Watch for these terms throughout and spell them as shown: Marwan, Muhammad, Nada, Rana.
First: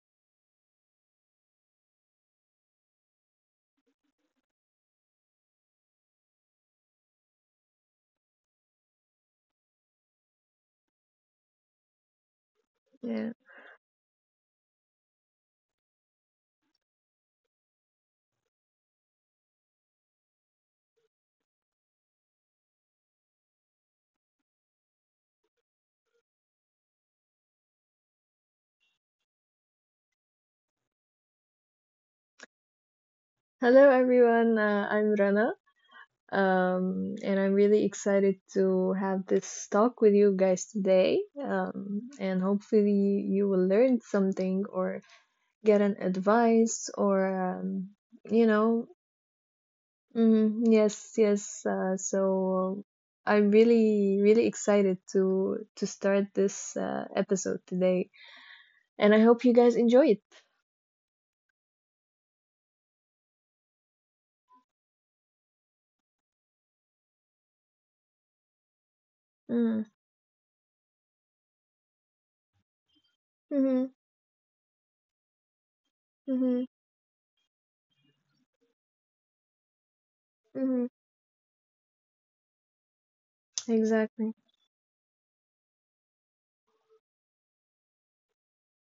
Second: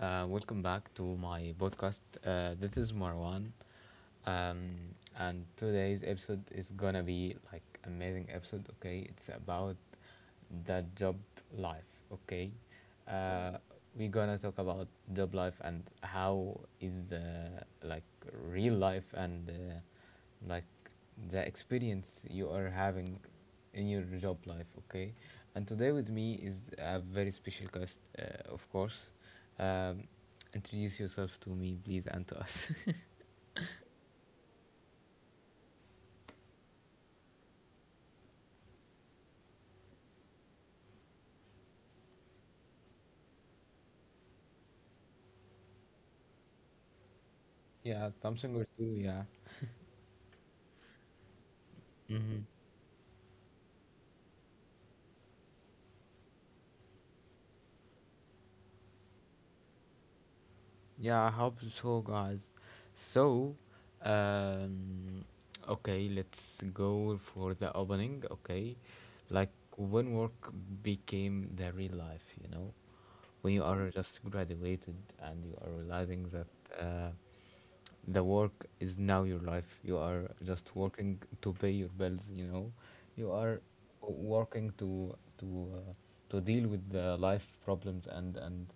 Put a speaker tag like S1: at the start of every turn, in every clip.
S1: Welcome back to my podcast. This is Marwan, um, and today's episode is gonna be like amazing episode. Okay, it's about the job life. Okay,
S2: Yeah.
S1: uh, we're gonna talk about job life and how is like real life and like the experience you are having in your job life. Okay, and today with me is a very special guest, of course. Um, Introduce yourself to me, please, and to us.
S2: Hello, everyone. I'm Rana, and I'm really excited to have this talk with you guys today. And hopefully, you will learn something or get an advice or, um,
S1: Yeah,
S2: you
S1: Samsung or
S2: know,
S1: two, yeah.
S2: yes, yes.
S1: Mm-hmm.
S2: So I'm really, really excited to start this episode today, and I hope you guys enjoy it.
S1: Yeah, I hope so, guys. So, um, okay, let's go for the opening, okay? Like
S2: Mm,
S1: when work became the real life, you know? When you
S2: mm-hmm,
S1: are just graduated and you are realizing that
S2: mm-hmm,
S1: uh, the work is now your life, you are just
S2: mm-hmm,
S1: working to pay your bills, you know, you are
S2: exactly.
S1: working to deal with the life problems and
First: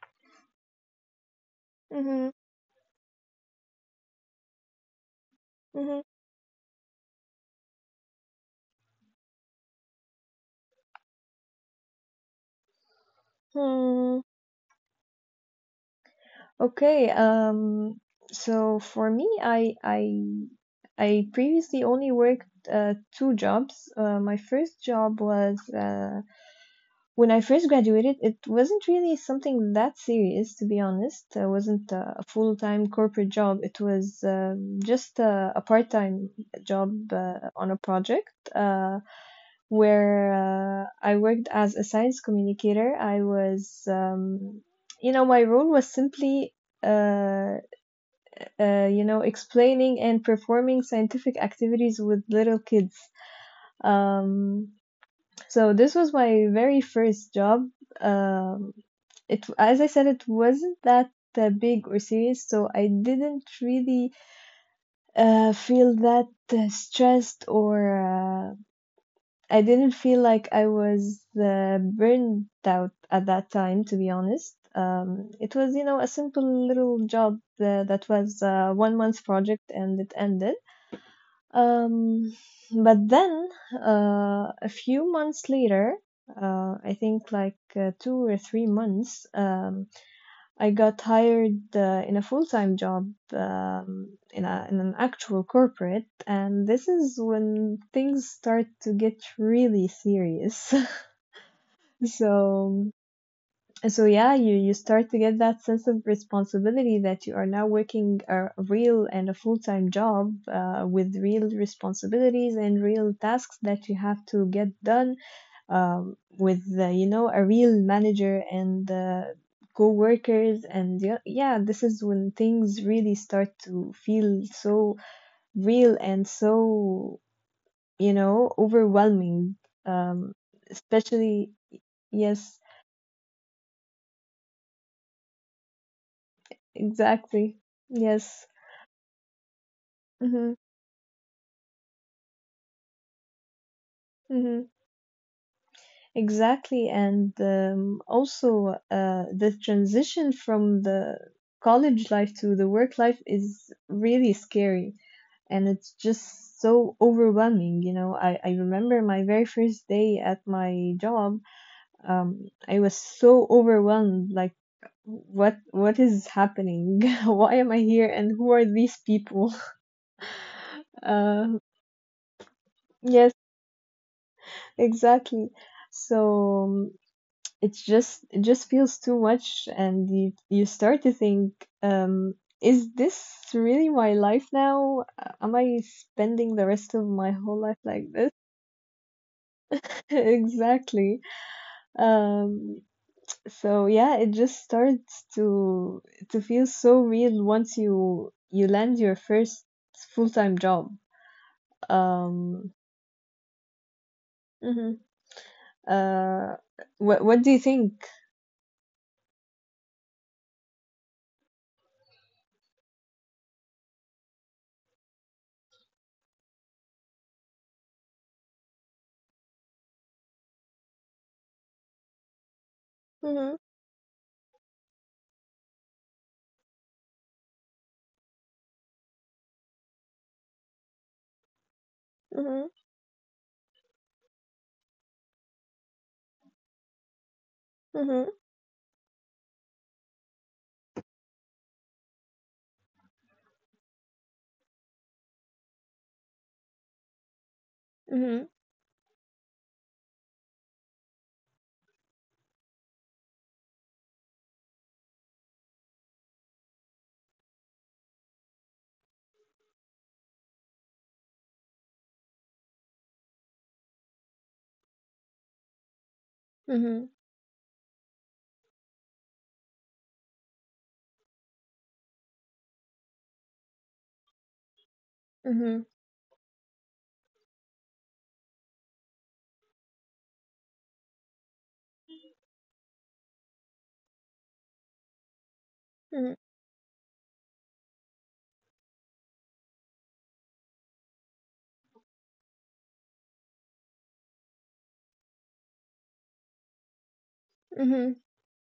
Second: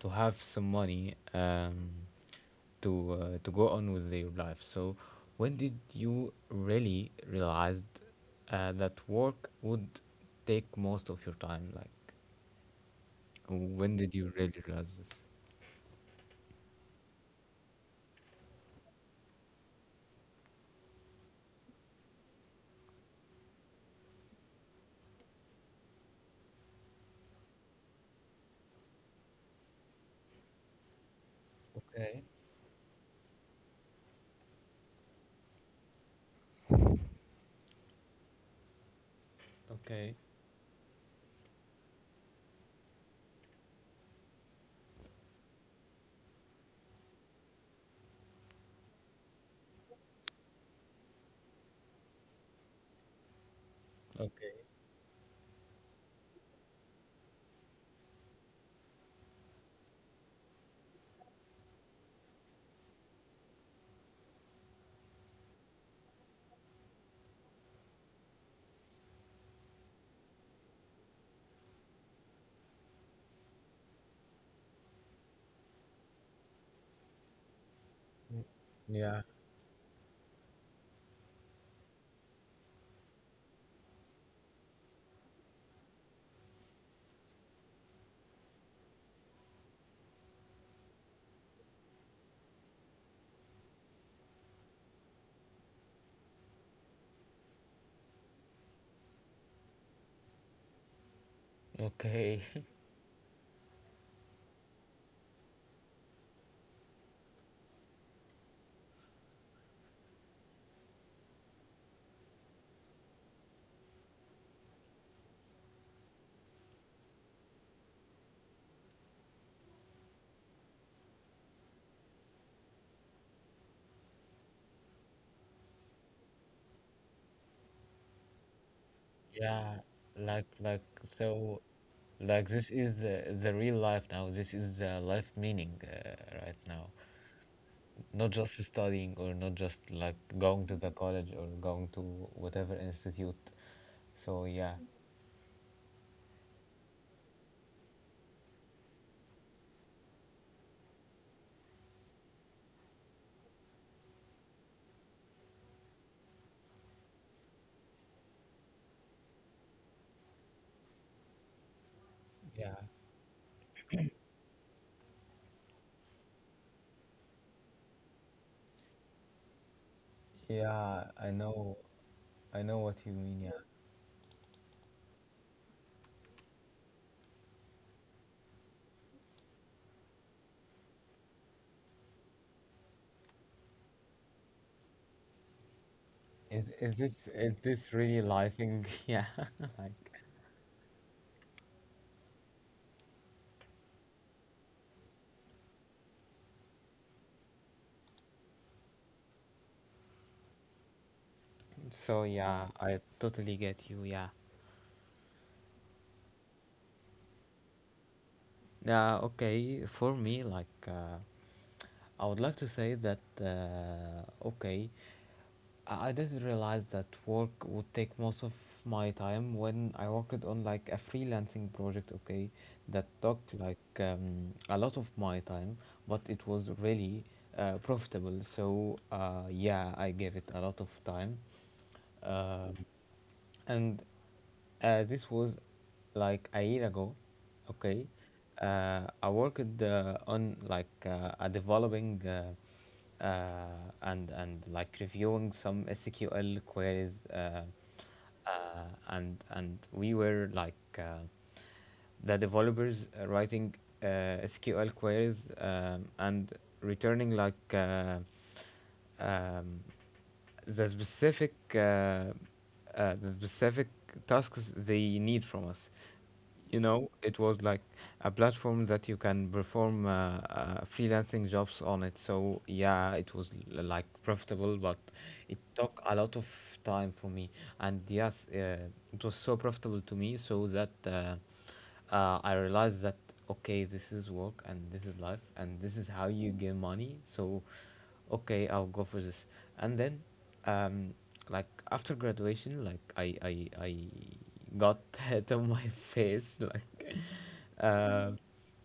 S1: to have some money,
S2: Mm-hmm,
S1: to go on with your life. So when did
S2: mm-hmm.
S1: you really realized that work would take most of your time? Like when did
S2: Hmm.
S1: you really realize this?
S2: Okay. So for me, I previously only worked two jobs. My first job was when I first graduated. It wasn't really something that serious, to be honest. It wasn't
S1: Okay,
S2: a full time corporate job. It was just a part time job on a project,
S1: okay,
S2: where I worked as a science communicator. I was, you know, My role was simply uh, explaining and performing scientific activities with little kids.
S1: okay.
S2: Um, so this was my very first job. Um, it, as I said, it wasn't that big or serious, so I didn't really feel that stressed, or uh, I didn't feel like I was burned out at that time, to be honest. It was, a simple little job that was a one
S1: Yeah.
S2: month project, and it ended. Um, but then, a few months later, I think like 2 or 3 months, I got hired in a full-time job, in an actual corporate, and this is when things start to get really serious.
S1: Okay.
S2: so so yeah, you start to get that sense of responsibility that you are now working a real and a full-time job, with real responsibilities and real tasks that you have to get done, with a real manager and co-workers, and yeah, yeah, this is when things really start to feel so real and so overwhelming,
S1: Yeah, like
S2: um,
S1: like so,
S2: especially.
S1: like this
S2: Yes,
S1: is the real life now. This is the life meaning right now.
S2: exactly,
S1: Not just
S2: yes.
S1: studying or not just like going
S2: Hmm,
S1: to the college or going to whatever institute. So yeah,
S2: hmm, exactly. And also, the transition from the college life to the work life is really scary, and it's just so overwhelming. I remember my very first day at my job. um,
S1: yeah,
S2: i was so overwhelmed, like what is happening. Why am I here, and who are these people?
S1: yeah.
S2: uh,
S1: I know what you mean.
S2: yes,
S1: Yeah,
S2: exactly. So it just feels too much, and you start to think, um is this really my life now? Am I spending
S1: is
S2: the
S1: is
S2: rest of
S1: this
S2: my
S1: is
S2: whole life
S1: this
S2: like
S1: really
S2: this?
S1: lifing? Yeah, like
S2: Exactly. Um, so yeah, it just starts to feel so real once you land your first full-time job.
S1: so. Yeah,
S2: Um,
S1: I totally get you. Yeah.
S2: hmm uh, what do you think?
S1: Yeah, okay. For me, like, I would like to say that, okay, I didn't realize that work would take most of my time when I worked on like a freelancing project, okay, that took
S2: Mhm,
S1: like a lot of my time, but it was really profitable. So, yeah, I gave it a lot of time. Um,
S2: mhm,
S1: and this was like a year ago. Okay,
S2: mhm,
S1: I worked on like a developing, and like reviewing some SQL queries,
S2: mhm,
S1: and we were like the developers writing uh, SQL queries, and returning like um, the specific tasks they need from us. You know,
S2: mhm,
S1: it was like a platform that you can perform freelancing jobs on it. So yeah, it was like profitable, but it
S2: mhm,
S1: took a lot of time for me. And yes, it was so profitable to me, so that. I realized that okay, this is work and this is life and this is how
S2: mhm,
S1: you gain money. So, okay, I'll go for this. And then, um, like after graduation, like I got hit on my face like,
S2: mhm,
S1: uh,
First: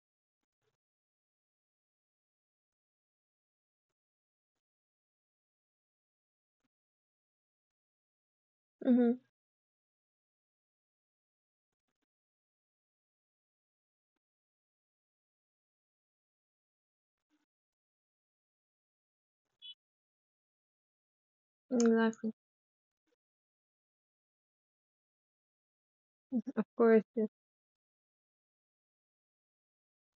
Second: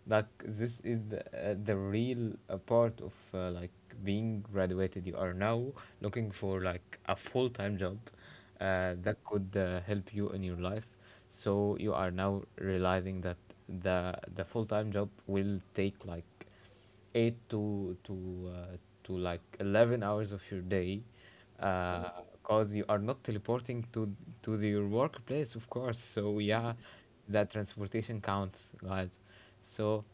S1: like this is the real part of like being graduated. You are now looking for like a full-time job
S2: mhm.
S1: that could help you in your life. So you are now realizing that the full-time job will take like 8 to like 11 hours of your day. Mm.
S2: Exactly.
S1: Because you are not teleporting your workplace, of course. So
S2: Of
S1: yeah,
S2: course. Yes.
S1: that transportation counts, guys. So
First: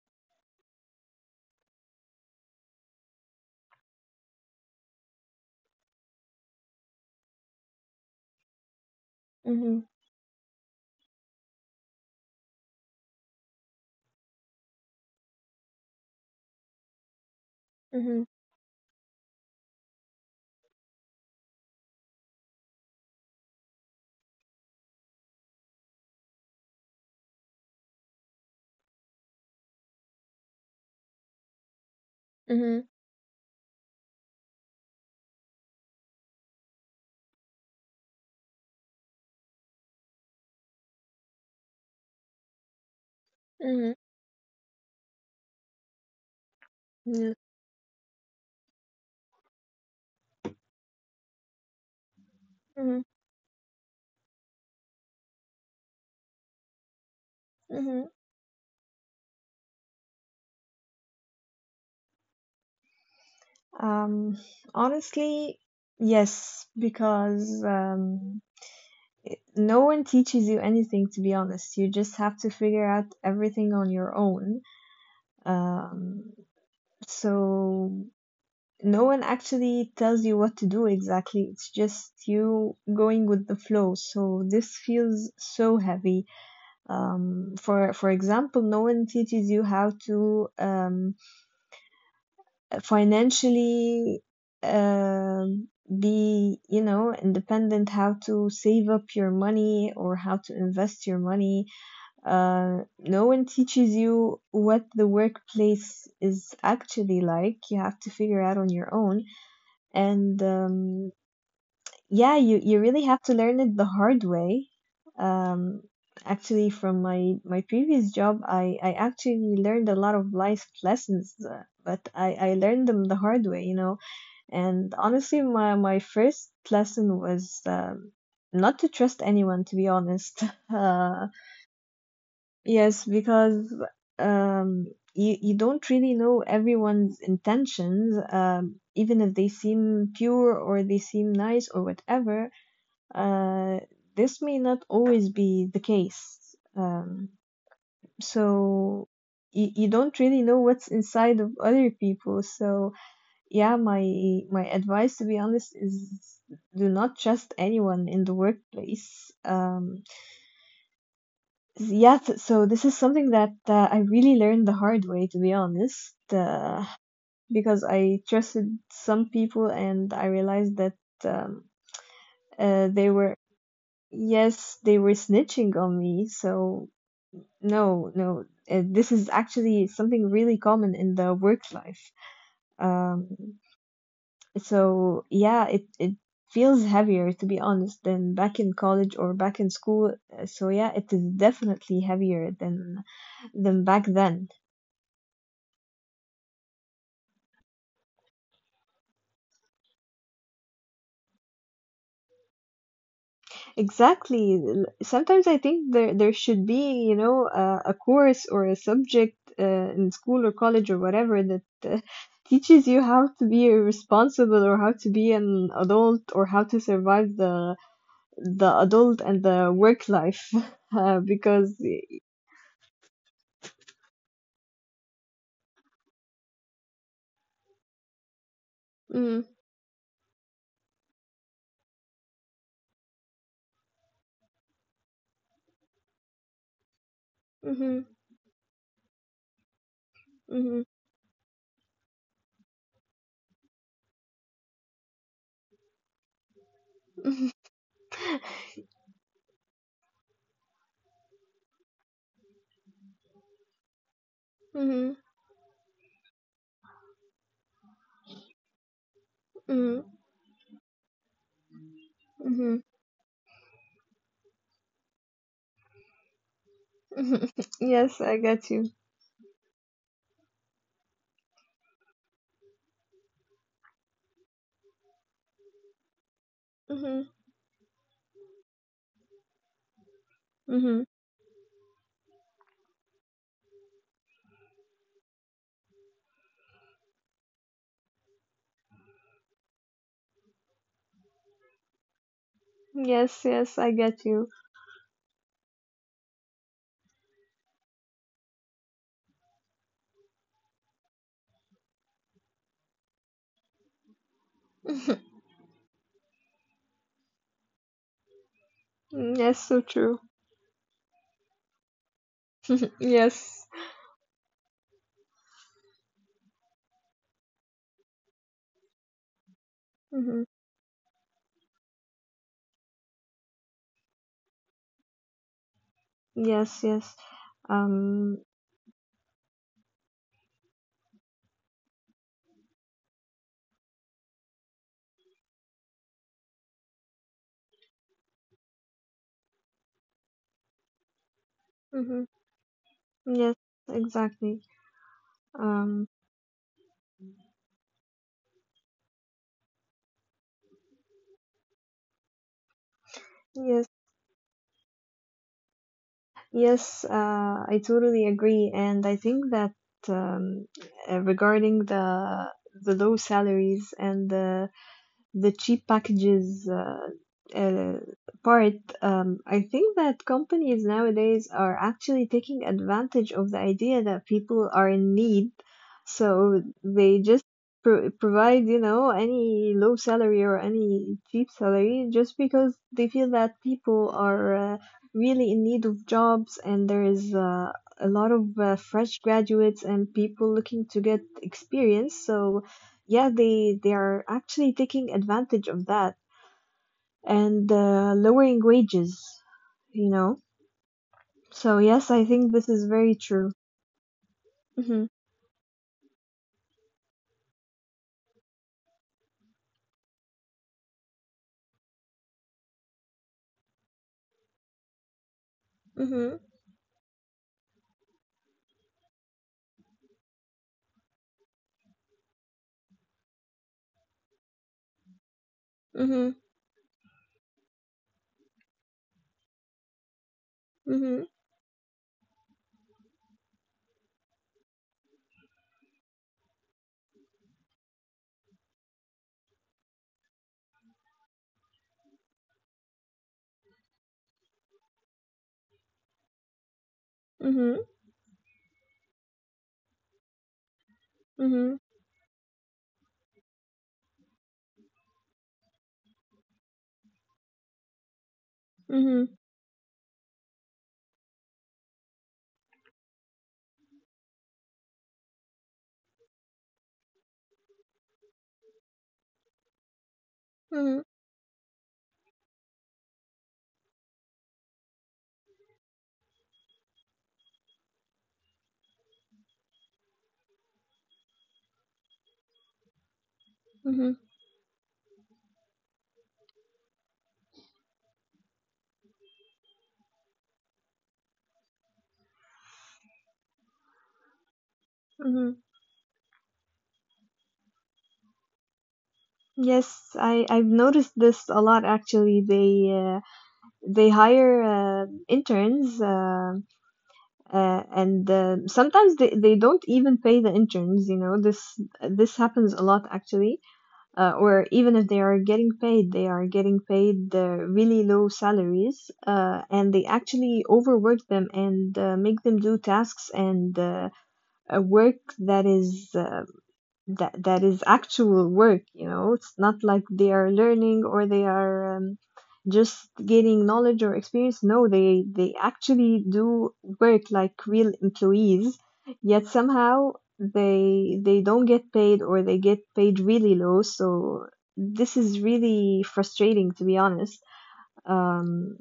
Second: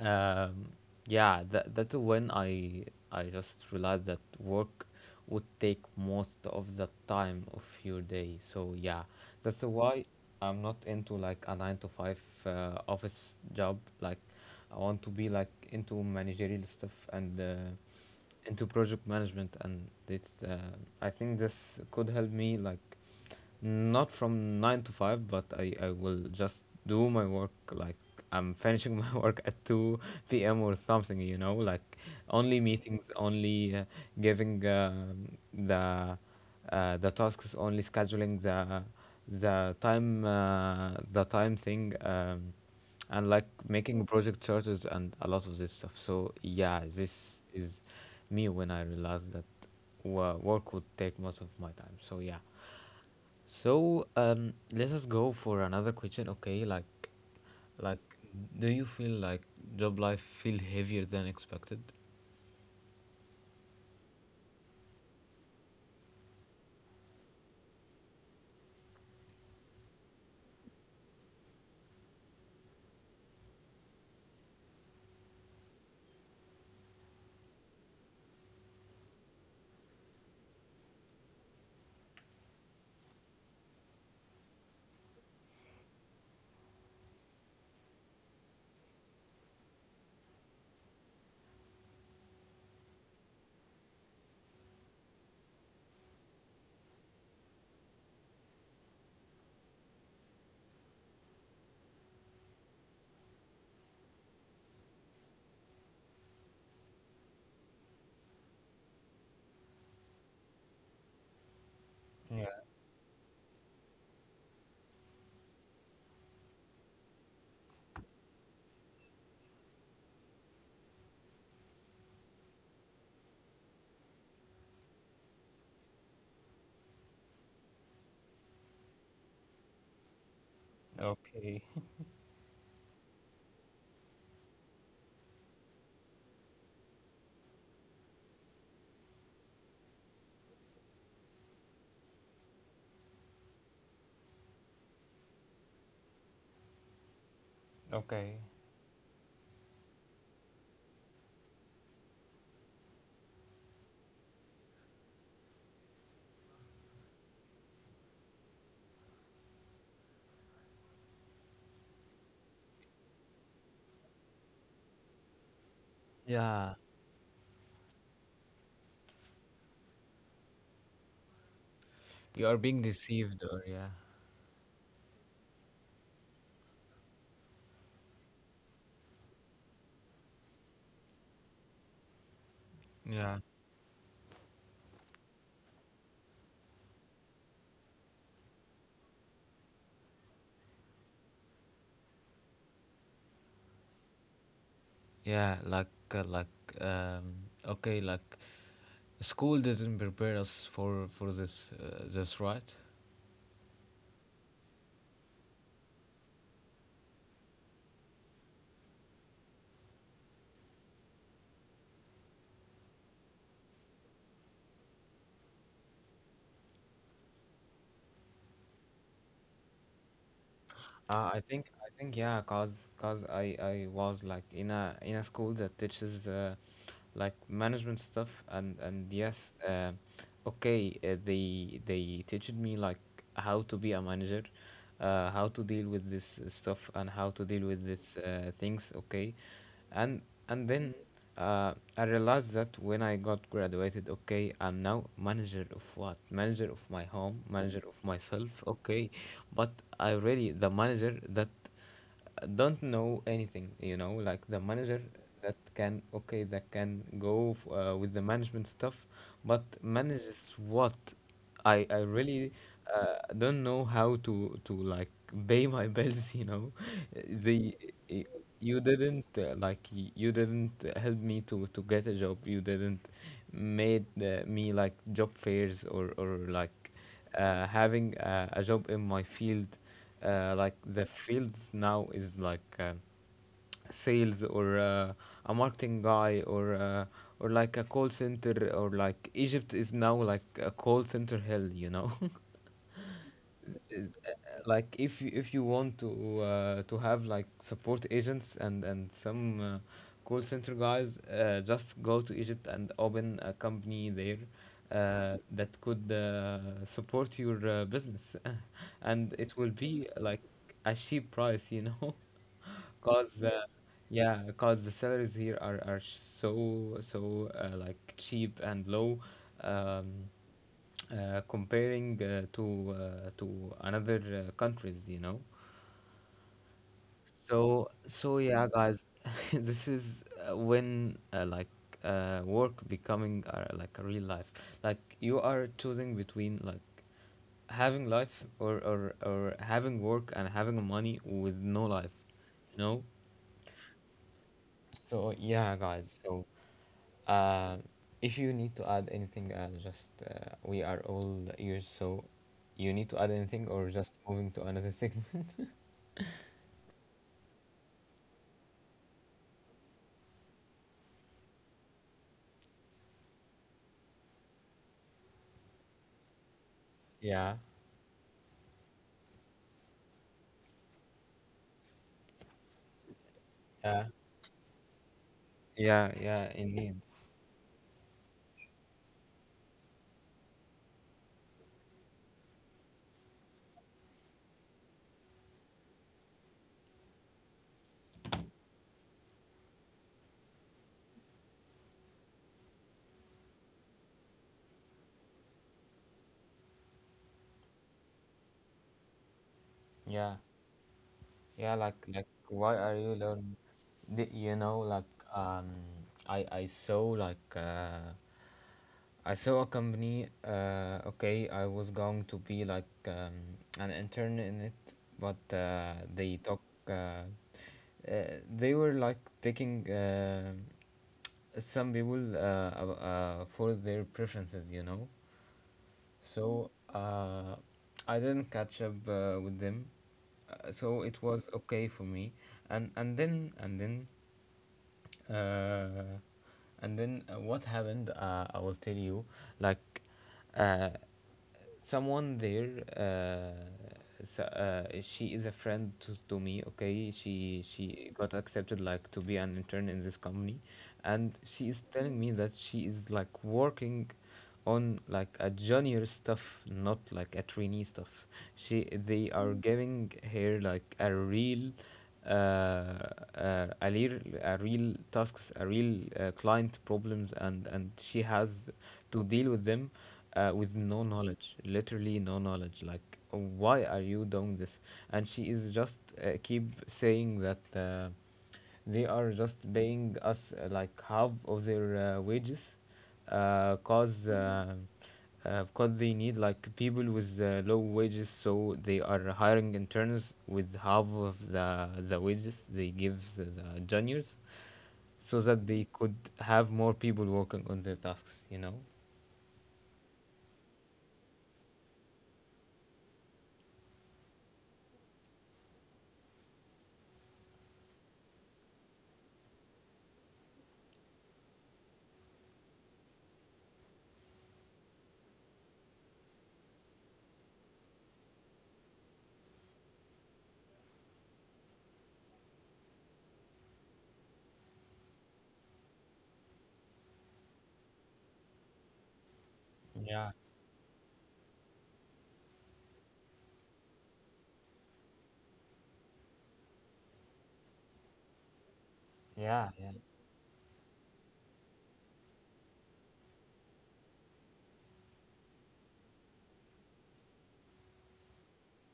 S1: um, yeah, that's when I just realized that work would take most of the time of your day. So yeah, that's
S2: Mhm,
S1: why I'm not into like a nine to five office job. Like I want to be like into managerial stuff and
S2: mhm,
S1: into project management, and this. uh, I think this could help me like not from 9 to 5, but I will just do my work like I'm finishing my work at 2 p.m. or something, you know, like only
S2: mhm,
S1: meetings, only giving the tasks, only scheduling the time thing, um, and like
S2: mhm,
S1: making project charges and a lot of this stuff. So yeah, this
S2: yes.
S1: is me when I realized that work would take most of my time. So yeah.
S2: Mhm,
S1: So, let us go for another question. Okay, like, like,
S2: mhm.
S1: do you feel like job life feel heavier than expected?
S2: Um, Honestly, yes, because no one teaches you anything, to be honest. You just have to figure out everything on your own, um, so no one actually tells you what to do exactly. It's just you going with the flow, so this feels so heavy. For example, no one teaches you how to financially, um, be, independent, how to save up your money or how to invest your money. No one teaches you what the workplace is actually like. You have to figure out on your own. And yeah, you really have to learn it the hard way. Um, Actually, from my previous job, I actually learned a lot of life lessons, but I learned them the hard way. And honestly, my first lesson was not to trust anyone, to be honest. Uh,
S1: Okay,
S2: Yes, because um, you don't really know everyone's intentions, even if they seem pure or they seem nice or whatever. Uh, this may not always be the case.
S1: okay.
S2: So you don't really know what's inside of other people. So yeah, my advice, to be honest, is do not trust anyone in the workplace. Yes, so this is something that I really learned the hard way, to be honest,
S1: Yeah,
S2: because I trusted some people and I realized that um,
S1: you are being
S2: they were,
S1: deceived, or yeah.
S2: yes, they were snitching on me. So, no, no, this is actually something really common in the work life.
S1: Yeah,
S2: Um, so, yeah, it feels heavier, to be honest, than back in college or back in school. So, yeah, it is definitely heavier than back then.
S1: yeah, like, um, okay, like, school didn't prepare us for this, this, right?
S2: Exactly. Sometimes I think there should be, a course or a subject in school or college or whatever that uh, teaches you how to be responsible, or how to be an adult, or how to survive the adult and the work life.
S1: I think
S2: Because
S1: I think yeah, cause I was like in a school that teaches like management stuff and yes,
S2: Mm,
S1: uh, okay, they teached me like how to be a manager, how to deal with this stuff and how to deal with this
S2: mm-hmm,
S1: things, okay, and and
S2: mm-hmm,
S1: then I realized that when I got graduated, okay, I'm now manager of what? Manager of my home,
S2: mm-hmm,
S1: manager of myself, okay. But I really, the manager that don't know anything, you know, like the manager
S2: mm-hmm,
S1: that can, okay, that can go with the management stuff, but
S2: mm-hmm.
S1: manages what? I really
S2: Mm-hmm.
S1: don't know how to like pay my bills. You know, the y-
S2: Yes, I
S1: you
S2: get you.
S1: didn't like you didn't help me to get a job. You didn't made me like job fairs or like
S2: Mm-hmm,
S1: having a job in my field. Like the
S2: mm-hmm.
S1: fields now is like. Sales or a marketing guy or or like a call center or like Egypt is now like a call center hell, you know.
S2: Yes, yes, I
S1: uh,
S2: get you.
S1: like if you want to have like support agents and some call center guys, just go to Egypt and open a company there. That could support your business, and it will
S2: Yes, so
S1: be
S2: true.
S1: like a cheap price, you know. cause uh,
S2: Yes.
S1: yeah cause the salaries here are so like cheap and low, um
S2: Mm-hmm.
S1: comparing to another countries, you know.
S2: Yes, yes.
S1: So
S2: Um,
S1: yeah, guys. This is when like work becoming like a real life. Like you are choosing between like having life, or having work and having money with no life,
S2: mm-hmm.
S1: you know.
S2: Yes, exactly.
S1: So yeah, guys.
S2: Um,
S1: So, uh, if you need to add anything, just we are all ears. So you need to add anything, or
S2: yes,
S1: just moving to another thing.
S2: yes, I totally agree. And I think that um, regarding the low salaries and the cheap packages
S1: Yeah,
S2: uh, part, I think that companies nowadays are actually taking advantage of the
S1: yeah,
S2: idea that people are in need.
S1: yeah, yeah.
S2: So
S1: Indeed.
S2: they just provide, any low salary or any cheap salary, just because they feel that people are really in need of jobs, and there is a lot of fresh graduates and people looking to get experience. So yeah, they are actually taking advantage of that, and lowering wages, you
S1: Yeah.
S2: know.
S1: Yeah,
S2: So
S1: like
S2: yes, I think
S1: why
S2: this
S1: are
S2: is
S1: you
S2: very
S1: learning?
S2: true.
S1: You know, like
S2: Mhm.
S1: um, I I saw like uh, I saw a company. Okay, I was going to be like an intern in it, but they
S2: Mhm.
S1: talk. Uh, they were like taking some people for their preferences, you know.
S2: Mhm.
S1: So, I didn't catch up with them. So it
S2: Mhm.
S1: was okay for me. And then and then uh, and then what happened? I will tell you. Like. Uh, Someone there, uh, so, she is a friend to me. Okay, she
S2: Mhm.
S1: she got accepted like to be an intern in this company, and she is
S2: Mhm.
S1: telling me that she is like working on like a junior stuff, not like a trainee stuff. She They
S2: Mhm.
S1: are giving her like uh, a real tasks, a real client problems, and she has to deal with them with no
S2: Mhm.
S1: knowledge, literally no knowledge. Like, why are you doing this? And she is just keep saying that. They are just paying us like half of their wages, cause
S2: Mhm.
S1: because they need like people with low wages, so they are hiring interns with half of the wages they give the juniors, so that
S2: Mhm.
S1: they could have more people working on their tasks. You know.
S2: Yes, I've noticed this a lot, actually. They hire interns, and sometimes they don't even pay the interns. This happens a lot, actually. Or even if they are getting paid, they are getting paid really low salaries, and they actually overwork them and make them do tasks and work that is that is actual work. It's not like
S1: Yeah,
S2: they are learning, or they are just gaining knowledge or experience. No, they actually do work like real employees, yet
S1: yeah, yeah.
S2: somehow they don't get paid, or they get paid really low. So this is really frustrating, to be honest, um,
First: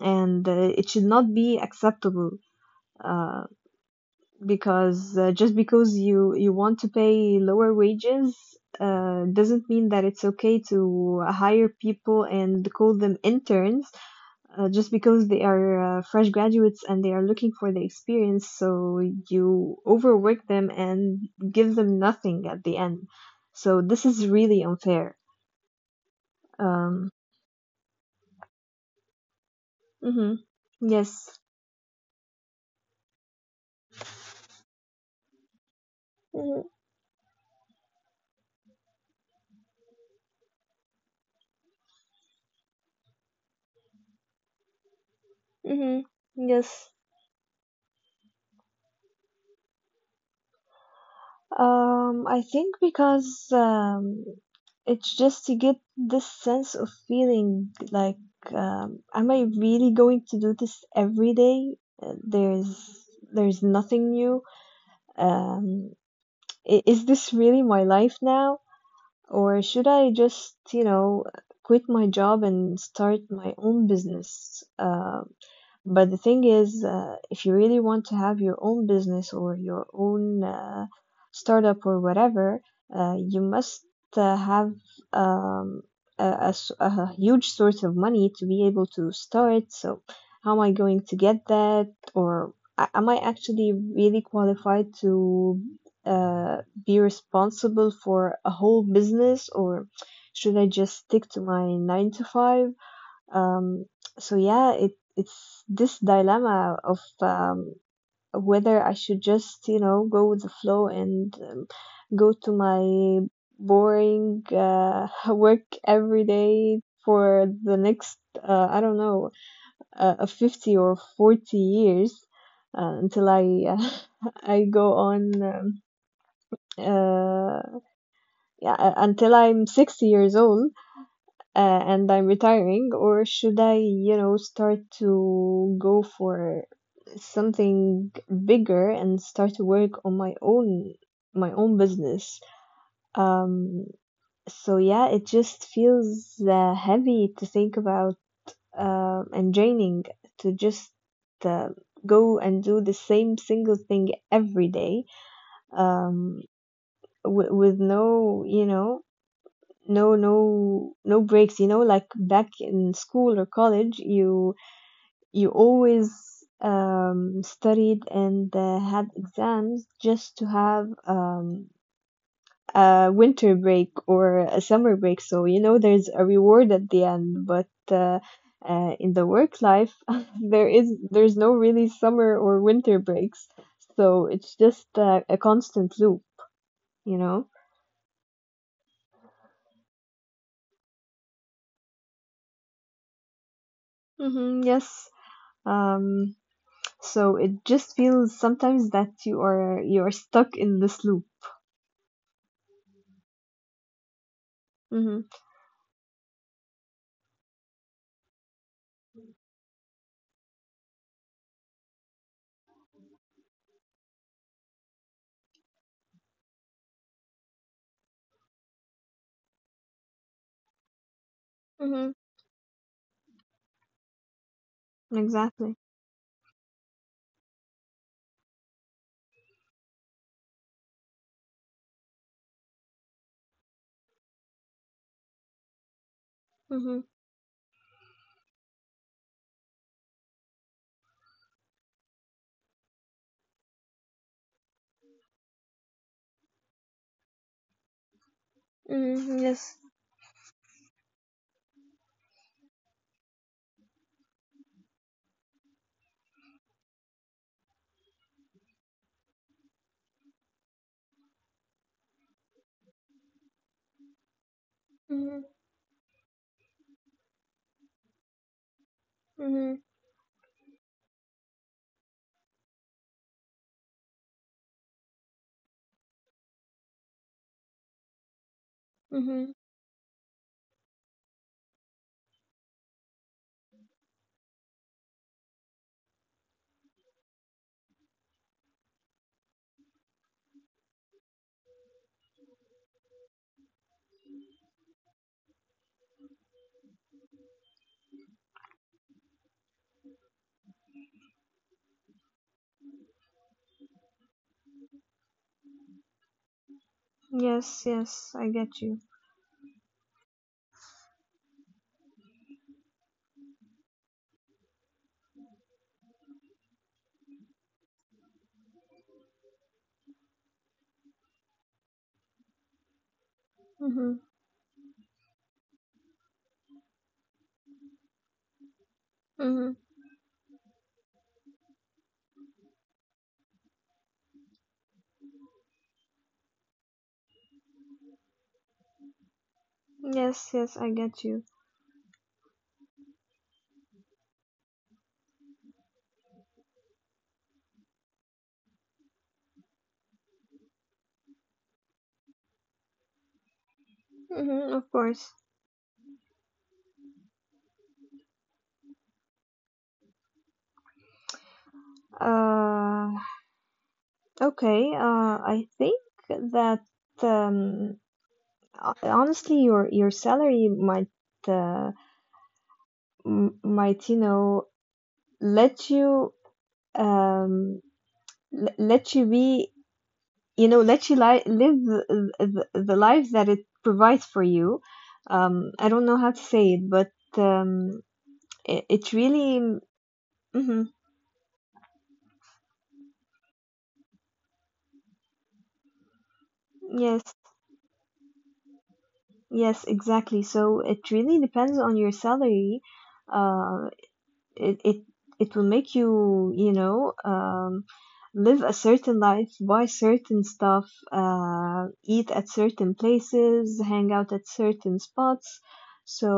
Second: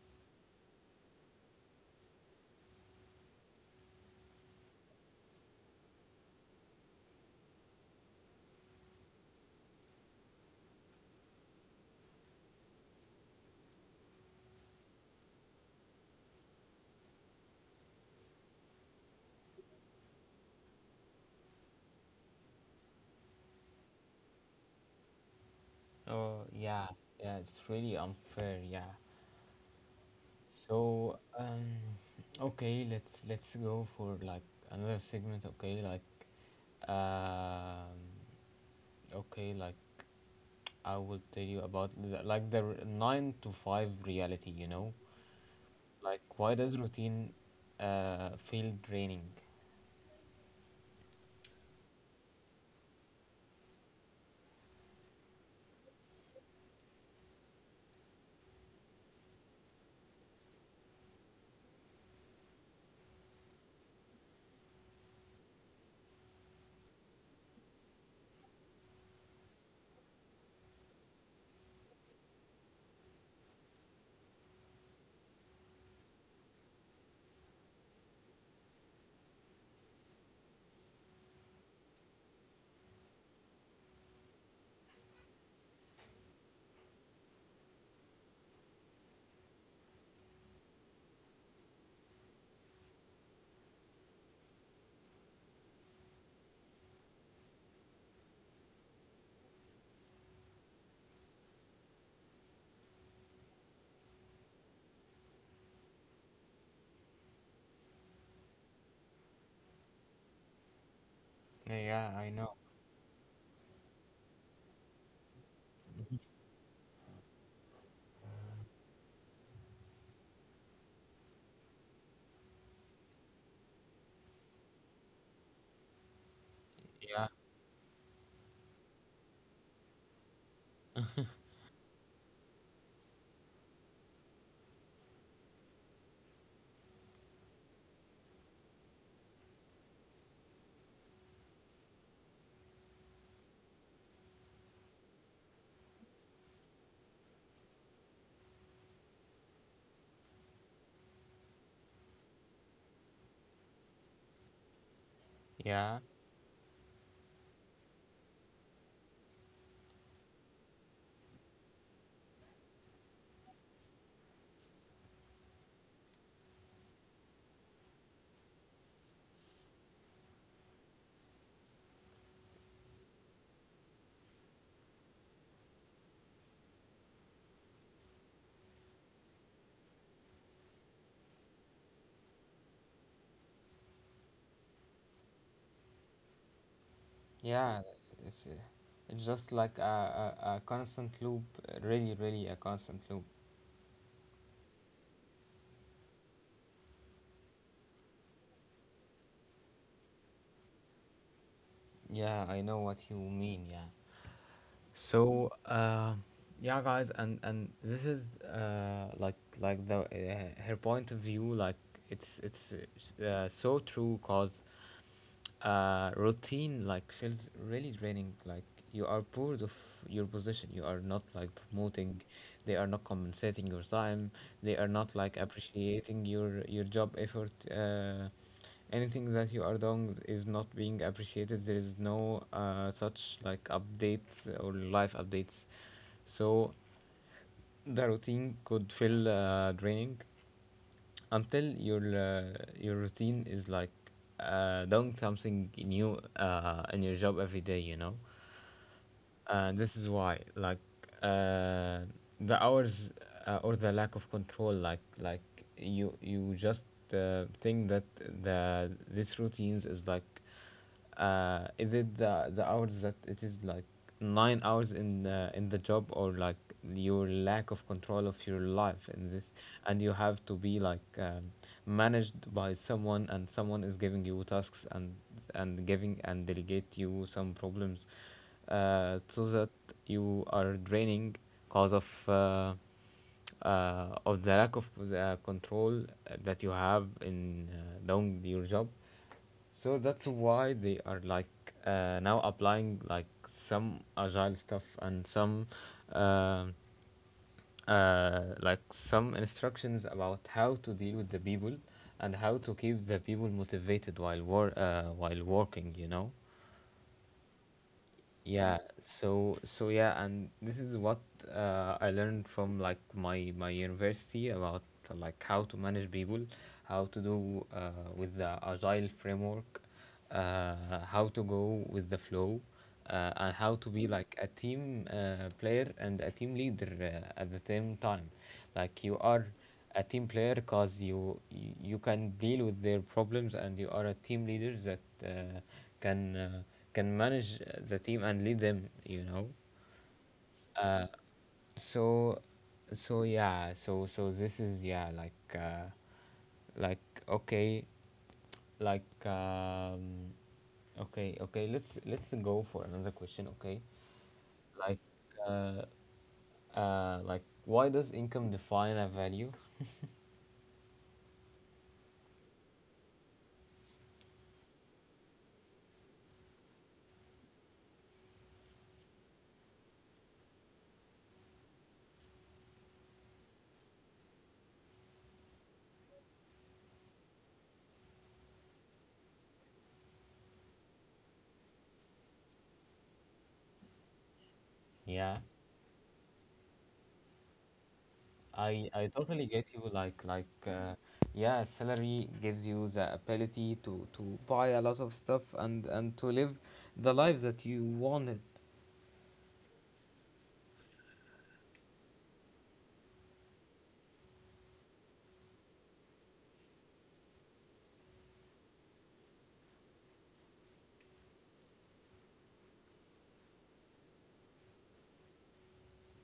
S2: and it should not be acceptable. Uh because just because you want to pay lower wages, doesn't mean that it's okay to hire people and call them interns, just because they are fresh graduates and they are looking for the experience. So you overwork them and give them nothing at the end. So this is really unfair.
S1: Oh, yeah,
S2: Um,
S1: yeah. It's really unfair. Yeah.
S2: mhm. Yes.
S1: So, okay, let's go for like another segment. Okay, like, um, okay, like I will tell you about like the nine to five reality. You know,
S2: Mm-hmm.
S1: like why does
S2: Yes.
S1: routine feel draining?
S2: I think because it's just to get this sense of feeling like, am I really going to do this every day? Uh, There's there's nothing new. Um, is this really my life now, or should I just, quit my job and start my own business? But the thing is, if you really want to have your own business or your own startup or whatever, you must have um, a huge source of money to be able to start. So, how am I going to get that? Or am I actually really qualified to uh, be responsible for a whole business? Or should I just stick to my 9 to 5? Um, so yeah, it's this dilemma of whether I should just, go with the flow, and
S1: Yeah, yeah,
S2: go
S1: I
S2: to
S1: know.
S2: my boring work every day for the next, I don't know, 50 or 40 years, until I I go on,
S1: Yeah,
S2: uh, yeah, until I'm 60 years old, and I'm retiring, or should I, start to go for something bigger, and start to work on my own business? Um, so yeah, it just feels heavy to think about, and draining to just uh, go and do the same single thing every day,
S1: yeah,
S2: um, with no, no, no, no breaks. Like back in school or college, you always studied and had exams just to have a winter break or a summer break, so there's a reward at the end. But in the work life, there's no really summer or winter breaks. So it's just a constant loop you know
S1: yeah. It's, uh, it's just like a constant loop. Really, really a constant loop.
S2: hmm, yes. um So it just feels sometimes that you are stuck in this loop.
S1: Yeah, I know what you mean. Yeah.
S2: Hmm.
S1: So, yeah, guys, and this is like the her point of view. Like it's so true, cause, routine like feels really draining. Like you are bored of your position. You are not like
S2: Mm-hmm.
S1: promoting. They are not compensating your time. They are not like
S2: Exactly.
S1: appreciating your job effort. Anything that you are doing is not being appreciated. There is no such like updates or life updates. So
S2: Mm-hmm.
S1: the routine could feel draining until your routine is like doing something new in your job every day. You know,
S2: Mm-hmm.
S1: and
S2: Yes.
S1: this is why like uh, the hours or the lack of control like you just think that the this routines is like is it the hours that it is like 9 hours in
S2: Mm-hmm.
S1: the job, or like your lack of control of your life in this,
S2: Mm-hmm.
S1: and you have to be like managed by someone, and someone is giving you tasks, and giving and delegate you some problems, so
S2: Mm-hmm.
S1: that you are draining cause of the lack of the control that you have in doing your job. So that's why they are like now applying like some agile stuff, and uh, some instructions about how to deal with the people and how to keep the people motivated while while working.
S2: Yes, yes, I
S1: Yeah,
S2: get you.
S1: so yeah, and this is what I learned from like my university about like how to manage people, how to do with the agile framework, uh, how to go with the flow, and how to be
S2: Hmm.
S1: like a team player and a team leader at the same time. Like you are
S2: Mm-hmm.
S1: a team player because you can deal with their problems, and you are a team leader that uh, can uh, can manage the team and lead them.
S2: Yes, yes, I get you.
S1: so so yeah, so this is, yeah, like like, okay, like okay, okay, let's go for another question. Okay,
S2: Mm-hmm. Of
S1: like
S2: course.
S1: uh, like, why does income define a value?
S2: Uh, okay. I think that um, honestly, your salary might uh, m might you know let you um let you be you know let you live the life that it provides for you.
S1: Yeah,
S2: I don't know how to say it, but um it,
S1: I
S2: it
S1: I
S2: really
S1: totally get you. Like like
S2: mhm,
S1: uh, yeah, salary gives you the ability to buy a lot of stuff, and to live
S2: yes,
S1: the life that you wanted.
S2: yes exactly, so it really depends on your salary uh it it will make you, you know, live a certain life, buy certain stuff, eat at certain places, hang out at certain spots. So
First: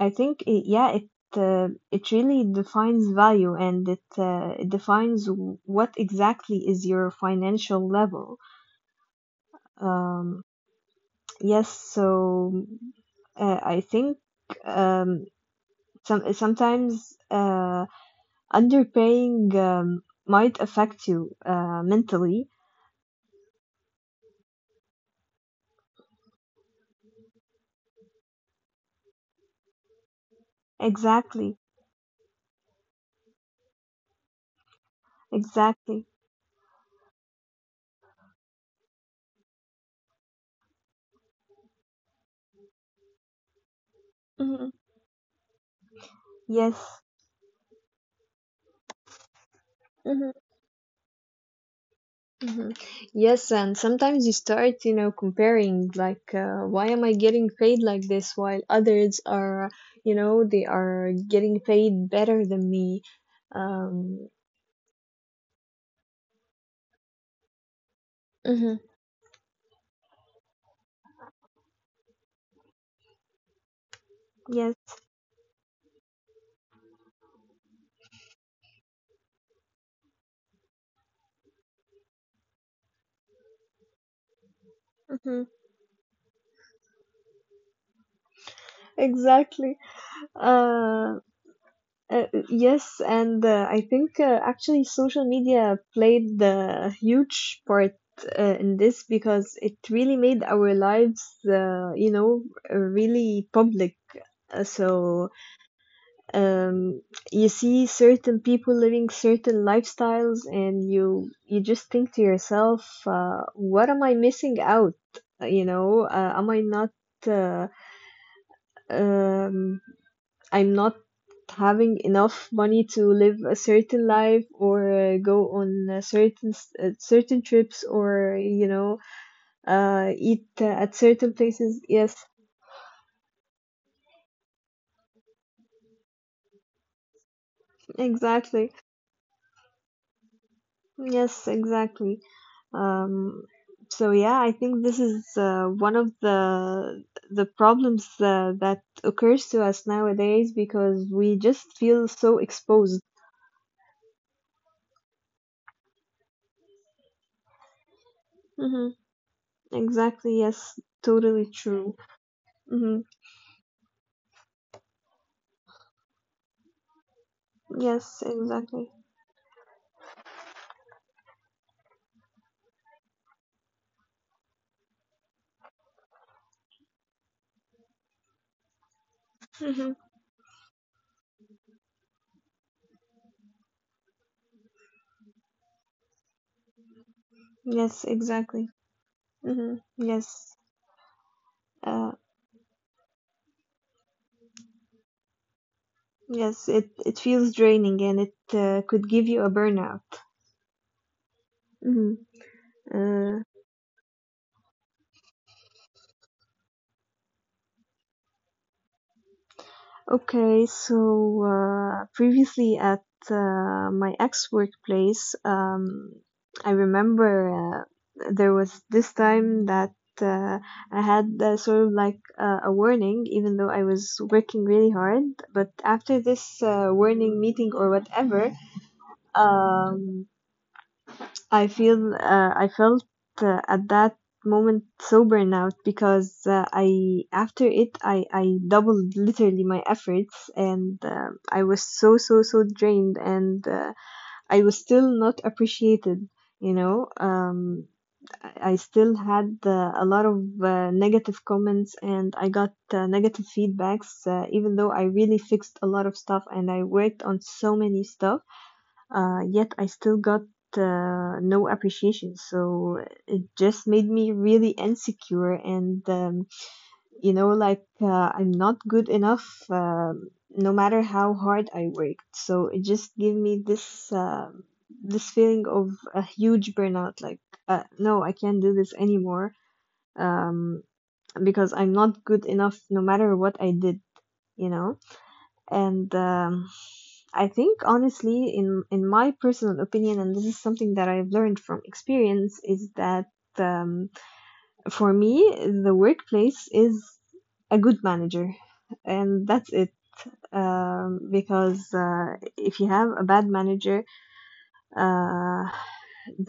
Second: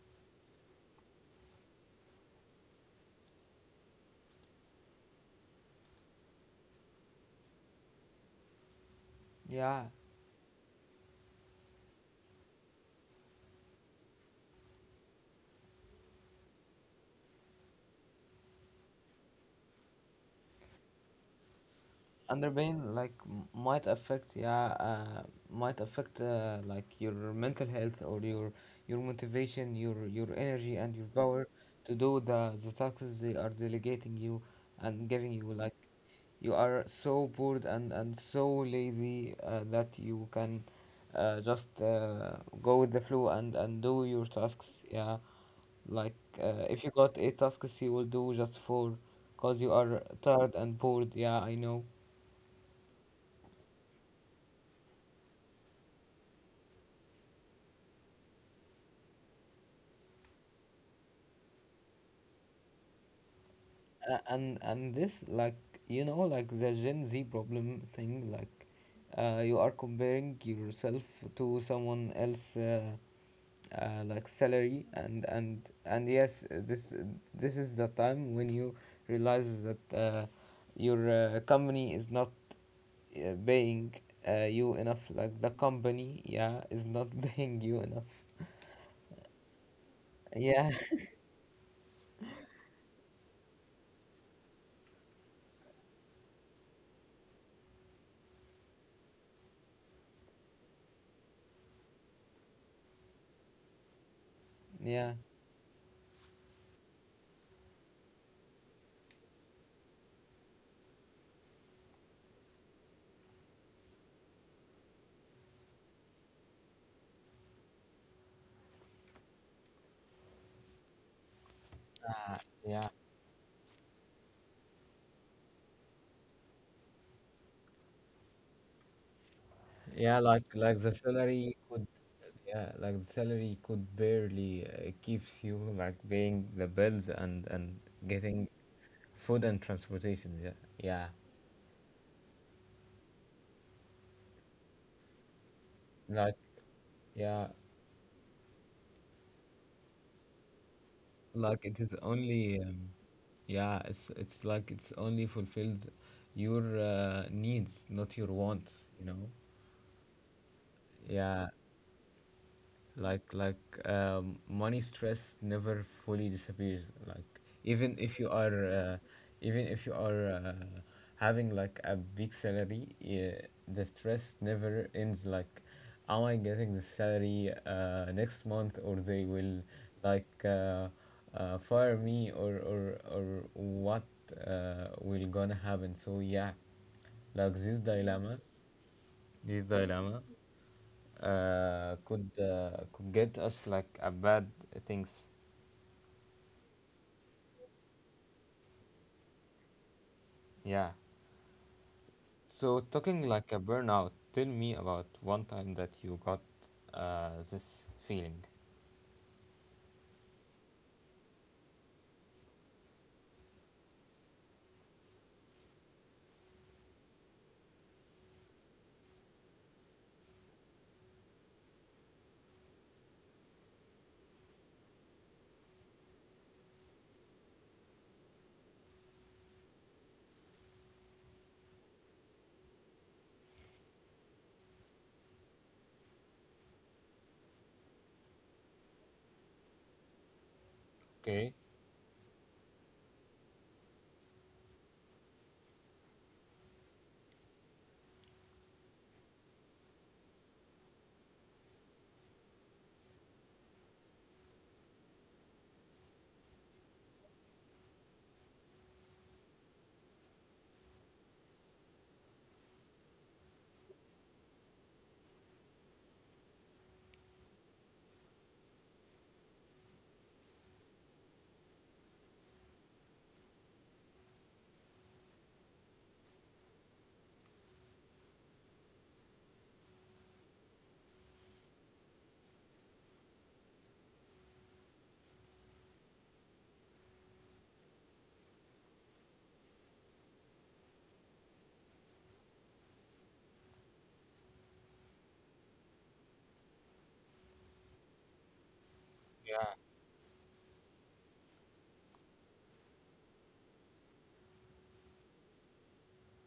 S2: I think it, yeah it it really defines value, and it defines what exactly is your financial level.
S1: Yeah,
S2: um yes, so I think um sometimes underpaying might affect you mentally.
S1: underpain like might affect, like, your mental health, or your motivation, your energy, and your power
S2: Exactly,
S1: to do the tasks they are delegating you and giving you, like
S2: exactly.
S1: you are so bored, and so lazy, that you can just go with the flow, and do your tasks.
S2: Hmm.
S1: Yeah, like, if you
S2: Yes.
S1: got eight tasks, you will do just four, because you are
S2: Hmm.
S1: tired and bored. Yeah, I know.
S2: Hmm. Yes, and sometimes you start, you know, comparing like, why am I getting paid like this while others are, you know, they are getting paid better than me.
S1: uh,
S2: Um,
S1: and and this, like, like the Gen Z problem thing, like
S2: mhm,
S1: you are comparing yourself to someone else, like,
S2: Yes,
S1: salary, and and yes, this is the time when you realize that your company is not paying you enough. Like,
S2: hmm
S1: the company, yeah, is not paying you enough,
S2: exactly.
S1: yeah.
S2: Um, yes, and I think actually social media played the huge part in this because it really made our lives, you know, really public. So
S1: Yeah.
S2: um, you see certain people living certain lifestyles, and you just think to yourself, what am I missing out? You know, am I not uh, um, I'm not having enough money
S1: Yeah,
S2: to live a certain life, or go on a certain certain trips, or you know
S1: yeah,
S2: eat
S1: like the
S2: at
S1: salary
S2: certain
S1: could
S2: places. Yes,
S1: yeah, like the salary could barely keeps you like paying the bills, and getting
S2: exactly.
S1: food and transportation. Yeah, yeah,
S2: Yes, exactly. Um, so yeah, I think this is one of
S1: like, yeah,
S2: the problems that occurs to us nowadays because we
S1: like it
S2: just
S1: is
S2: feel so
S1: only
S2: exposed.
S1: yeah, it's like it's only fulfilled your needs, not your wants.
S2: Mm-hmm. Exactly. Yes.
S1: Yeah,
S2: Totally true. Mm-hmm.
S1: like, money stress never fully disappears, like,
S2: Yes. Exactly.
S1: even if you are having like a big salary, the stress never ends. Like, am I getting the salary next month, or they will,
S2: Hmm.
S1: like, fire me, or what will gonna happen? So, yeah, like this
S2: Yes,
S1: dilemma
S2: exactly.
S1: this
S2: Hmm.
S1: dilemma
S2: Yes.
S1: uh,
S2: Uh,
S1: could uh, could get us like a bad things.
S2: yes, it feels draining, and it could give you a burnout.
S1: Yeah.
S2: Hmm.
S1: So, talking
S2: Uh,
S1: like a burnout, tell me about one time that you got this feeling.
S2: okay, so previously at my ex workplace, I remember there was this time that uh, I had sort of like a warning, even though I was working really hard. But after this warning meeting or whatever, um, I feel I felt at that moment so burnout because I after it, I doubled literally my efforts, and
S1: Okay.
S2: I was so so so drained, and I was still not appreciated. You know, I still had a lot of negative comments, and I got negative feedbacks, even though I really fixed a lot of stuff and I worked on so many stuff, yet I still got no appreciation. So it just made me really insecure, and you know, like I'm not good enough, no matter how hard I worked. So it just gave me this this feeling of a huge burnout. Like, no, I can't do this anymore. Um, because I'm not good enough, no matter what I did, you know. And I think honestly, in my personal opinion, and this is something that I've learned from experience, is that um, for me, the workplace is a good manager, and that's
S1: Yeah.
S2: it. Because if you have a bad manager uh,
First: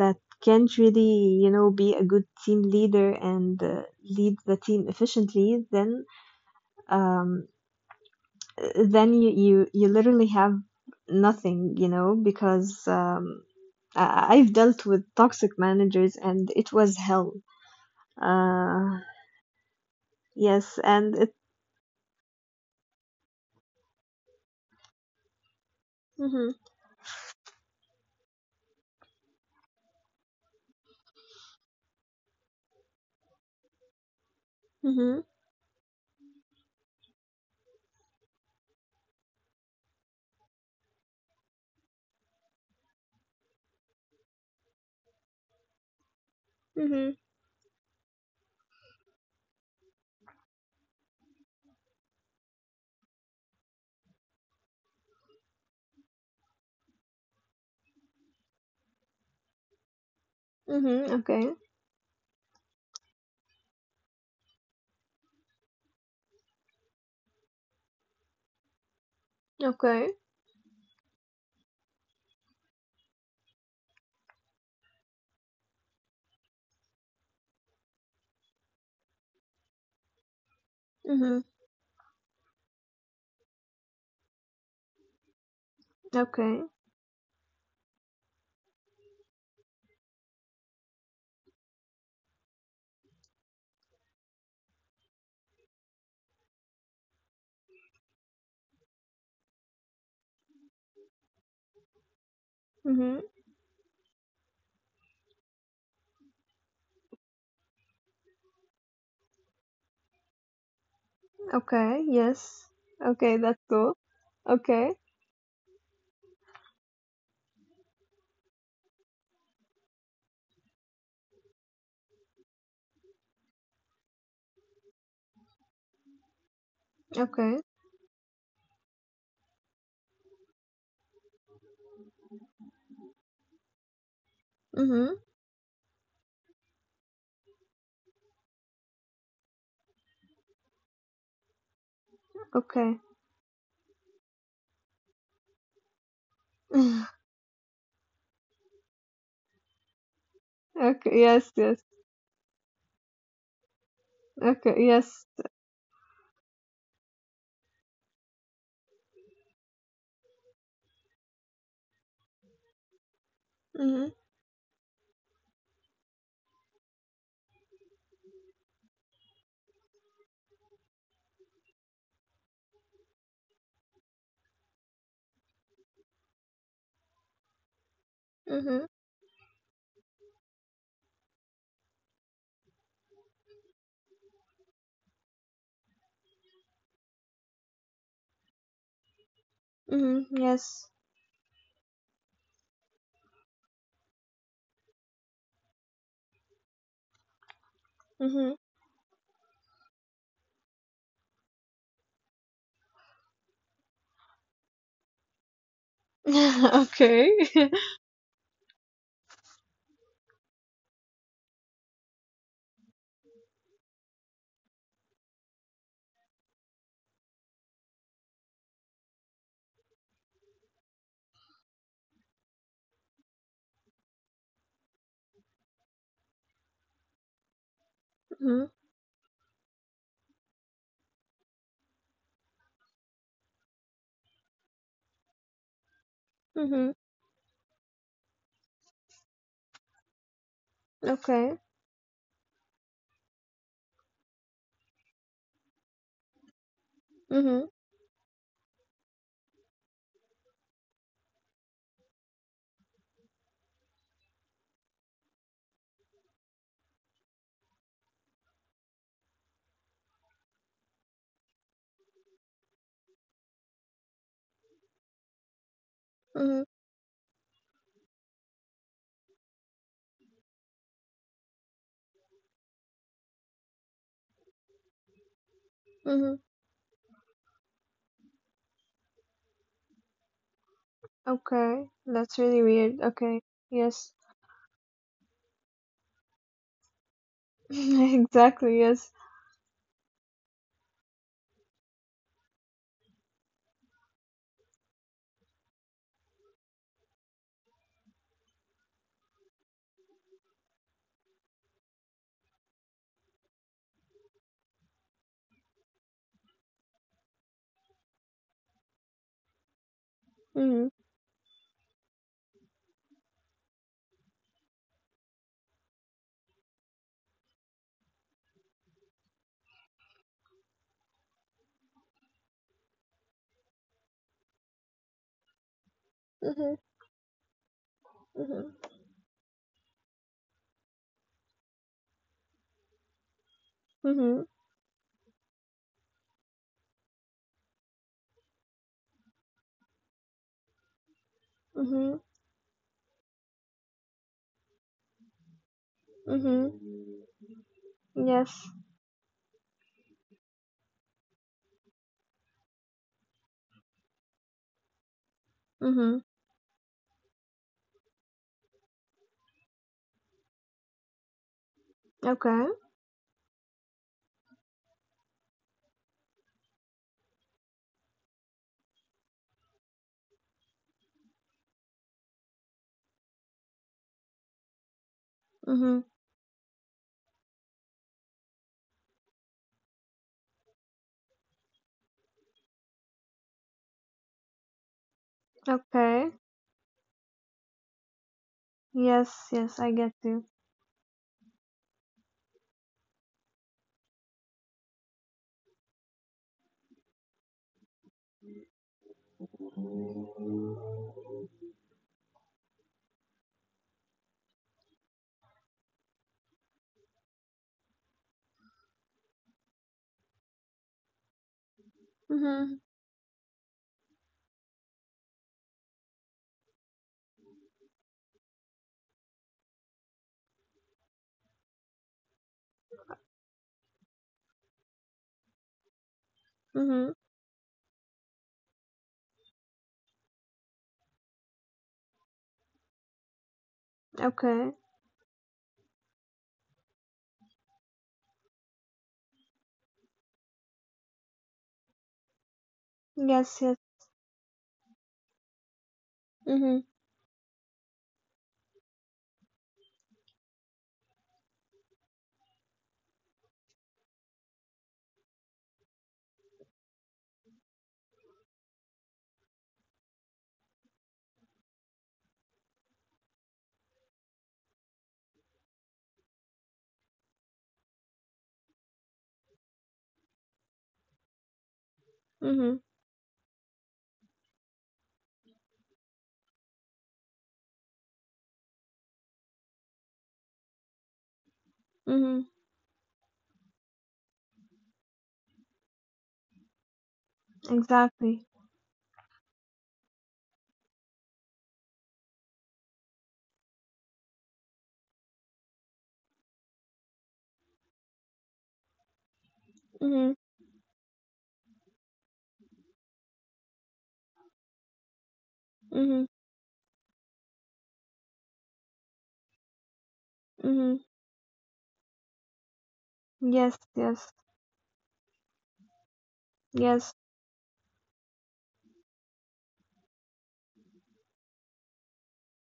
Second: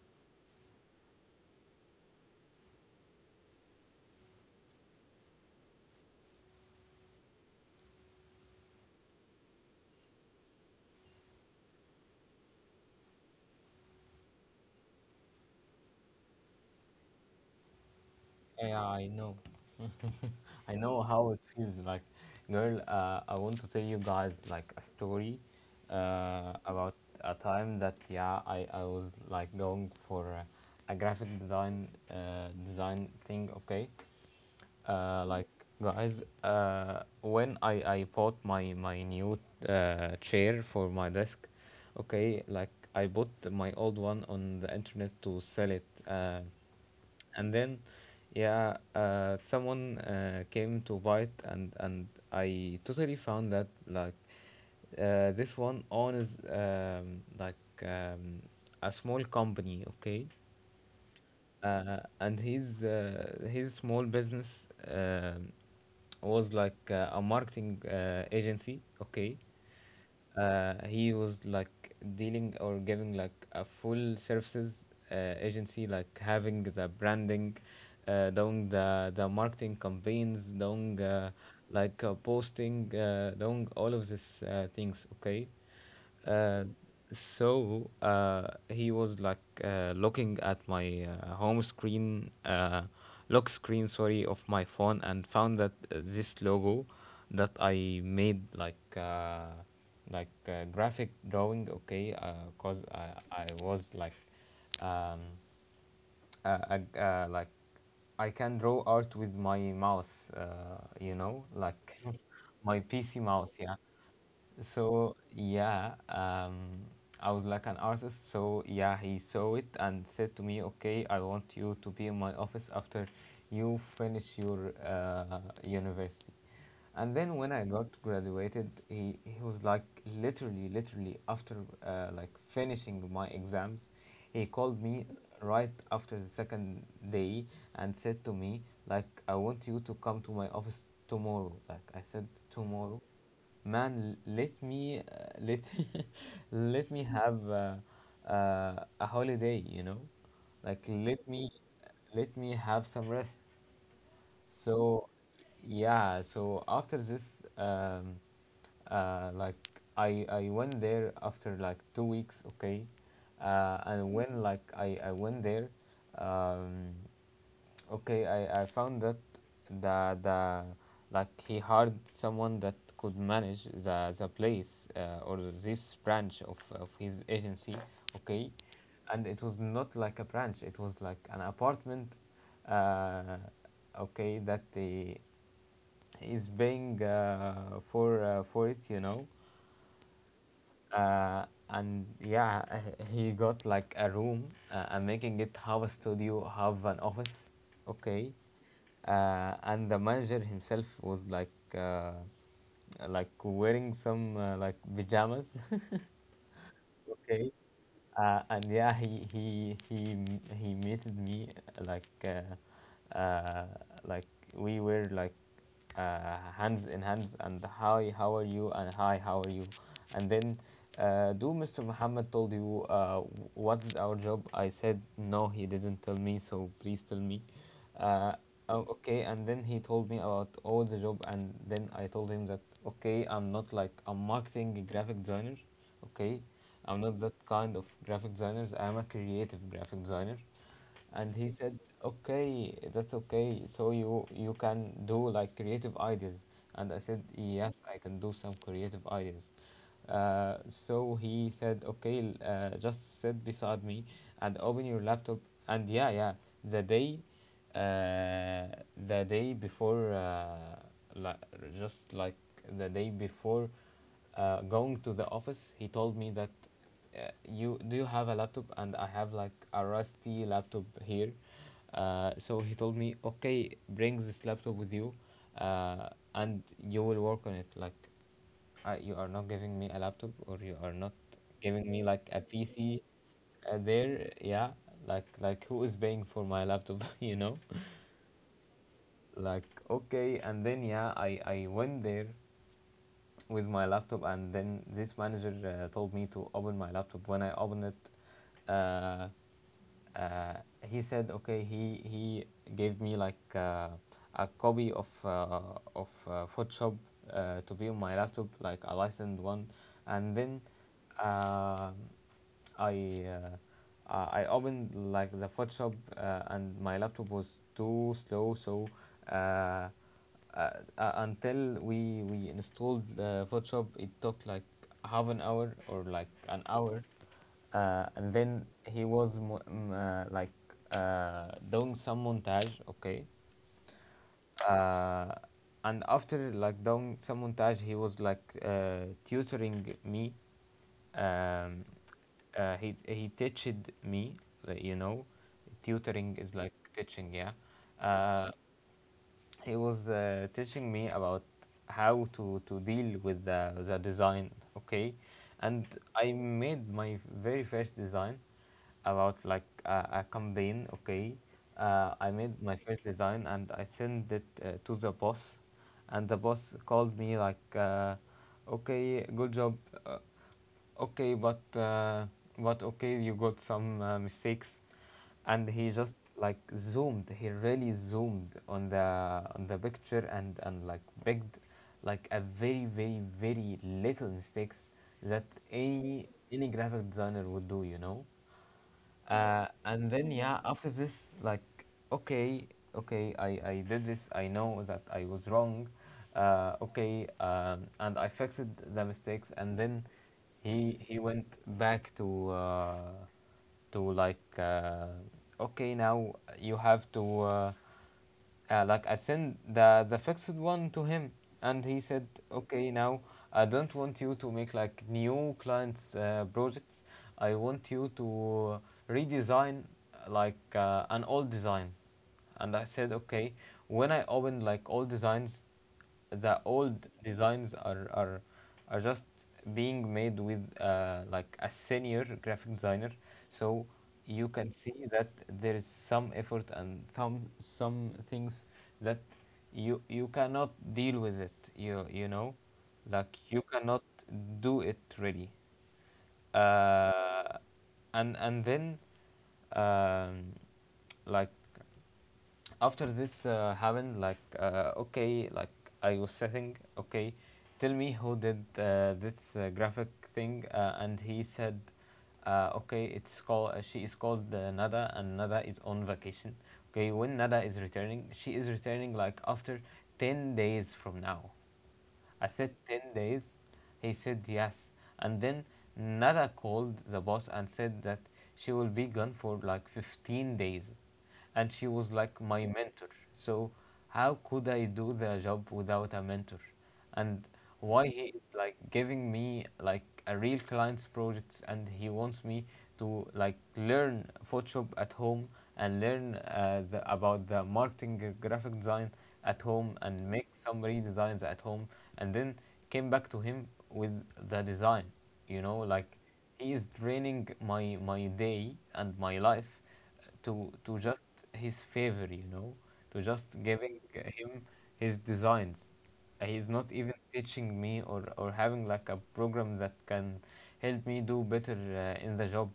S2: that can't really, you know, be a good team leader and lead the team efficiently, um, then you, you literally have nothing, you know, because I've dealt with toxic managers, and it was hell.
S1: Yeah.
S2: Uh,
S1: I know. I
S2: yes,
S1: know
S2: and
S1: how
S2: it.
S1: it feels like. Girl, I want to tell you guys like a story
S2: Mm-hmm,
S1: about a time that, yeah, I was like going for a graphic design thing. Okay,
S2: mm-hmm,
S1: like, guys, when I bought my new chair for my desk. Okay, like, I bought my old one on the internet to sell it,
S2: mm-hmm,
S1: and then, yeah, someone came to buy it, and I totally found that, like, this one owns, like um, a small company. Okay,
S2: hmm okay,
S1: and his small business um was like a marketing agency. Okay,
S2: okay,
S1: he was like dealing or giving like a full services agency, like, having the branding, doing the marketing campaigns, doing, uh,
S2: mm-hmm,
S1: like uh, posting, doing all of these things. Okay, uh,
S2: okay,
S1: so he was like looking at my home screen, lock screen, sorry, of my phone, and found that this logo that I made, like like, graphic drawing. Okay, cause I
S2: mm-hmm,
S1: I was, like, um, like, I can draw art with my mouse. Like,
S2: okay, yes,
S1: my PC mouse,
S2: okay,
S1: yeah.
S2: that's cool. Okay,
S1: So yeah, I was like an artist. So yeah, he saw it and said to me, "Okay, I want you to be in my office after you finish your university." And then when I
S2: okay,
S1: got graduated, he was, like, literally, literally, after like, finishing my exams, he called me
S2: mm-hmm,
S1: right after the second day and said to me, like, "I want you to come to my office tomorrow." Like, I said, tomorrow.
S2: okay,
S1: Man, let me let let me have a holiday. Like, let
S2: okay,
S1: me
S2: yes, yes,
S1: have some rest.
S2: okay,
S1: So,
S2: yes,
S1: yeah. So after this, um, like, I went there after like 2 weeks. Okay, and
S2: mm-hmm,
S1: when, like, I went there, um, okay, I found that the like, he hired someone that could manage the place, or this branch of his agency. Okay,
S2: mm-hmm,
S1: and it was not like a branch; it was like an apartment. Uh, okay, that he is paying for it,
S2: mm-hmm, yes,
S1: and, yeah, he got like a room. I'm making it have a studio, have an office. Okay.
S2: mm-hmm,
S1: And the manager himself was, like, uh, like, wearing some like, pajamas,
S2: okay,
S1: okay. And, yeah, he meted me, like, like, we were like hands in hands, and, "Hi, how are you?" And, "Hi, how are you?" And then, "Do Mr. Muhammad told you what's our job?" I said, "No, he didn't tell me, so please tell me." Uh,
S2: mm-hmm,
S1: oh, okay, and then he told me about all the job, and then I told him that, okay, I'm not like a marketing graphic designer. Okay, I'm
S2: mm-hmm,
S1: not that kind of graphic designer. I'm a creative graphic designer. And he
S2: okay,
S1: said, okay, that's okay, so you can do like creative ideas. And I said,
S2: mm-hmm,
S1: yes, I can do some creative ideas, so he said, okay, just sit beside me and open your laptop. And yeah, yeah, the day uh, the day before, like, just, like the day before, going to the office, he told me that,
S2: mm-hmm,
S1: you do you have a laptop, and I have like a rusty laptop here. So he told me, okay, bring this laptop with you, uh,
S2: mm-hmm,
S1: and you will work on it. Like, you are not giving me a laptop, or you are not giving
S2: Okay,
S1: me like a
S2: that's really
S1: PC.
S2: weird. Okay,
S1: Uh,
S2: yes,
S1: there, yeah, like who is paying for my laptop?
S2: exactly. Yes.
S1: Like, okay, and then, yeah, I went there with my laptop, and then this manager told me to open my laptop. When I opened it, uh, he said, "Okay." He gave me like a copy of Photoshop to be on my laptop, like a licensed one. And then
S2: Mhm.
S1: uh, i uh, I opened like the Photoshop, and my laptop was too slow. So uh, uh, until we installed Photoshop, it took like half an hour or like an
S2: Mhm.
S1: hour. And then
S2: Mhm.
S1: he was like, doing some montage. Okay.
S2: Mhm.
S1: uh, and after like doing some montage, he was like, tutoring me. um,
S2: Mhm.
S1: he teached me, like, you know, tutoring is like
S2: Mhm.
S1: teaching, yeah. uh,
S2: Yes.
S1: he was teaching me about how to deal with the design. Okay. And
S2: Mhm.
S1: I made my very first design, about like a campaign. Okay. I made my
S2: Okay.
S1: first design and I sent it to the boss, and the boss called me, like, "Okay, good job. uh, okay, but okay, you got some mistakes." And he
S2: Mhm.
S1: just like zoomed, he really zoomed on the picture, and like picked like a very little mistakes that any
S2: Okay.
S1: any graphic designer would do, you know.
S2: Yes. Yes. I
S1: And
S2: get
S1: then
S2: you.
S1: yeah, after this, like, okay, okay, I did this, I know that I was wrong. Okay, and I fixed the mistakes, and then he went back to to like uh, "Okay, now you have to like," I sent the fixed one to him, and he said,
S2: Mhm.
S1: "Okay, now I don't want you to make like new clients' projects. I want you to redesign an old design." And I said, "Okay." When I opened like old designs, the old
S2: Mhm.
S1: designs are just being made with like a senior graphic designer, so you can
S2: Okay.
S1: see that there is some effort and some things that you cannot deal with it, you know, like you
S2: Yes. Yes.
S1: cannot do it really.
S2: Mhm.
S1: uh, and then, um, like, after this happened, like, okay, like, I was sitting, okay, tell me who did this graphic thing. And he said, "Okay, it's called, she is called, Nada, and Nada is on vacation. Okay, when Nada is returning, she is returning like after 10 days from now." I said,
S2: Mhm.
S1: "10 days." He said, "Yes." And then Nada called the boss and said that she will be gone for like 15 days. And she was like
S2: Mhm.
S1: my mentor. So how could I do the job without a mentor? And why he is
S2: Exactly.
S1: like giving me like a real client's projects, and he wants me to like learn Photoshop at home and learn about the marketing graphic design at home, and
S2: Mhm.
S1: make some redesigns at home, and then came back to him with the design, you know, like,
S2: Mhm.
S1: he is draining my my day and my life to
S2: Mhm.
S1: just his favor, you know, to just
S2: Yes.
S1: giving
S2: Yes.
S1: him his designs. He's not even
S2: Yes.
S1: teaching me, or having like a program that can help me do better in the job.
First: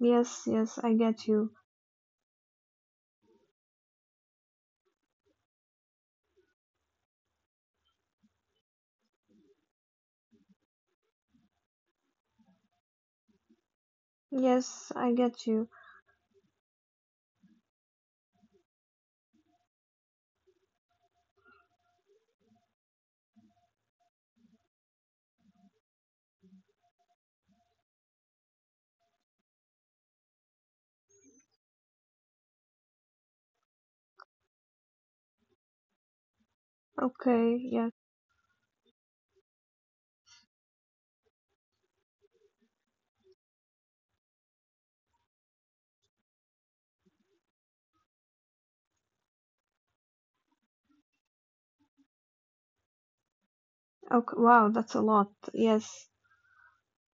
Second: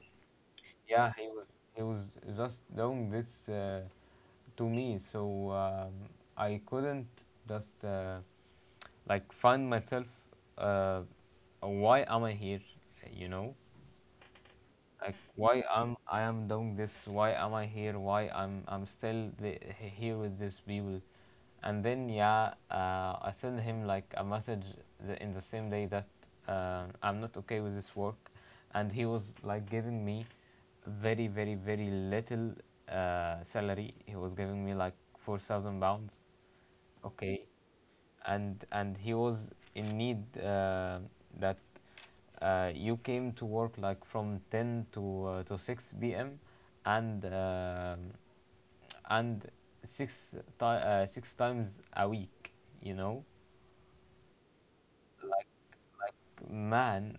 S2: Yes. Yes. I
S1: Yeah, he
S2: get
S1: was,
S2: you.
S1: he was just doing this to me. So I couldn't just like find myself, uh, why am I here, you know,
S2: Yes. I
S1: like
S2: get
S1: why
S2: you.
S1: am I am doing this, why am I here, why I'm still here with these people. And then yeah, I send him like a message in the same day that I'm not okay with this work. And he was like giving me very little salary. He was giving me like £4,000. Okay.
S2: Okay. Yes.
S1: And he was in need, that you came to work like from 10 to 6 p.m. And um, and six times a week, you know.
S2: Okay. Wow. That's a lot.
S1: like
S2: Yes.
S1: like, man.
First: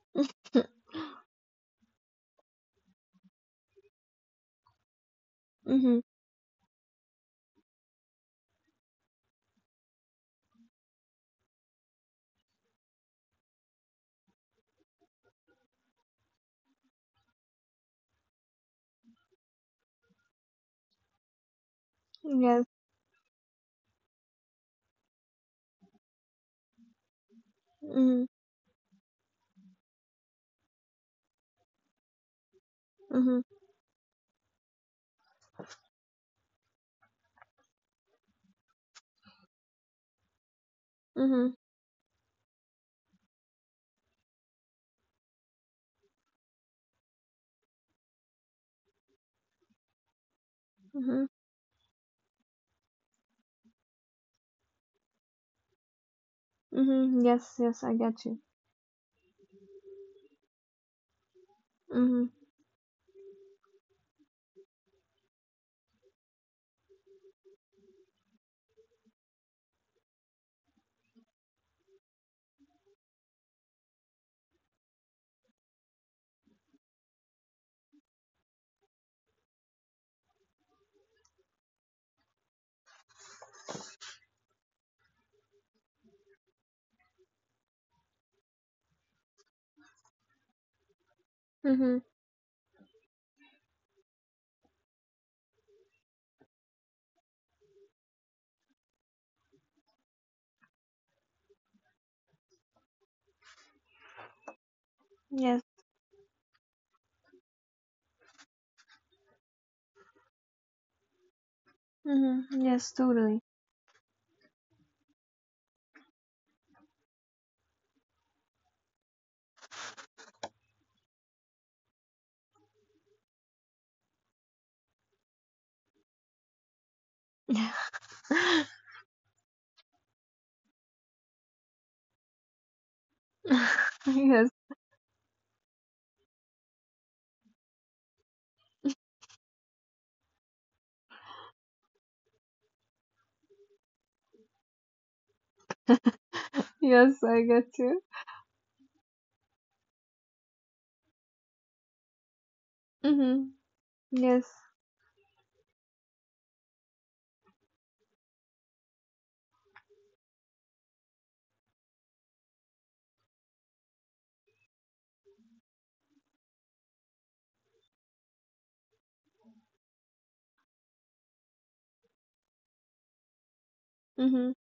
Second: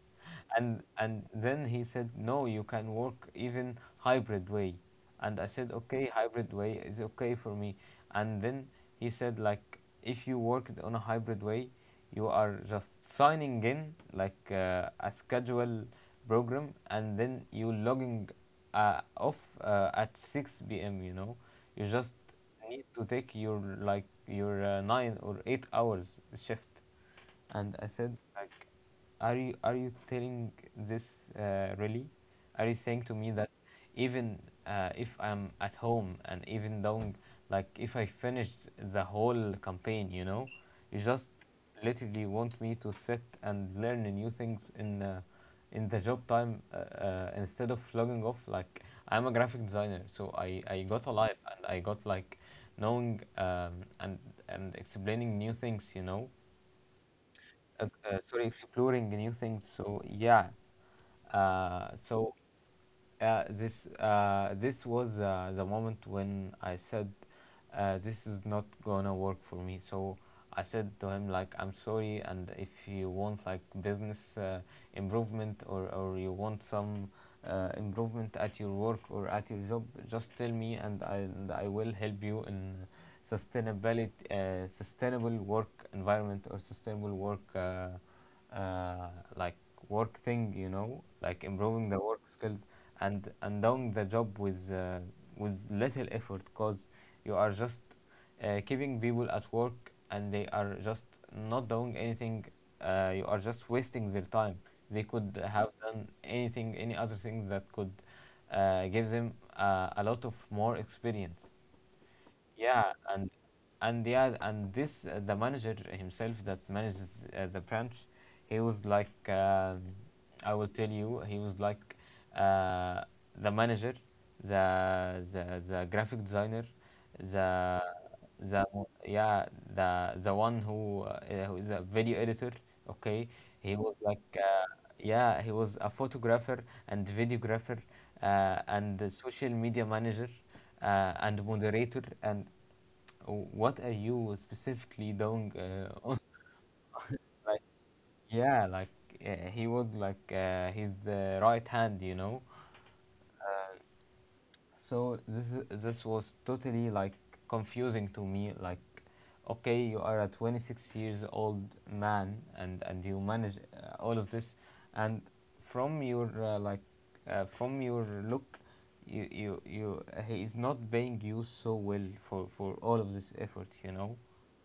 S1: And then he said, "No, you can work even hybrid way." And I said,
S2: Mhm.
S1: "Okay, hybrid way is okay for me." And then he said, like, "If you worked on a hybrid way, you are just signing in like a schedule program, and then you logging off at 6 p.m., you know, you just
S2: Yes.
S1: need to take your like your 9 or 8 hours shift." And I said,
S2: Mhm.
S1: like, are you telling this really, are you saying to me
S2: Mhm.
S1: that even if I'm at home, and even though, like, if I finished the whole campaign, you know, you just
S2: Mhm.
S1: literally want me to sit and learn new things in the job time instead of logging off? Like, I'm a graphic designer, so I got
S2: Mhm.
S1: alive, and I got like knowing, and explaining new things, you know.
S2: Mhm. Yes. Yes. I get you.
S1: Sorry, exploring new things. So yeah,
S2: Mhm.
S1: so this, this was the moment when I said, "This is not gonna work for me." So I said to him, like, "I'm sorry, and if you want like business improvement, or you want some improvement at your work or at your job, just tell me, and I will help you in sustainability, sustainable work environment, or sustainable work uh, like work thing, you know, like improving the
S2: Mhm.
S1: work skills and doing the job with little effort. Cause you are just keeping people at work, and they are just not doing anything. You are just wasting their time. They could
S2: Yes.
S1: have done anything, any other thing that could give them a lot of more experience."
S2: Mhm.
S1: Yeah.
S2: Yes. Totally.
S1: And yeah, and this the manager himself that manages the branch, he was like, I will tell you, he was like, uh, the manager, the graphic designer, the the yeah, the one who is a video editor. Okay. He was like,
S2: yes.
S1: yeah, he was a photographer and videographer, and a social media manager, and moderator, and what are you specifically doing, on-
S2: Yes. I
S1: like,
S2: get you.
S1: yeah, like, he was like his right hand, you know.
S2: Mhm. Yes.
S1: So this is, this was totally like confusing to me. Like, okay, you are a 26 years old man, and you manage all of this, and from your from your look, you he is not paying you so well for all of this effort, you know.
S2: Mhm.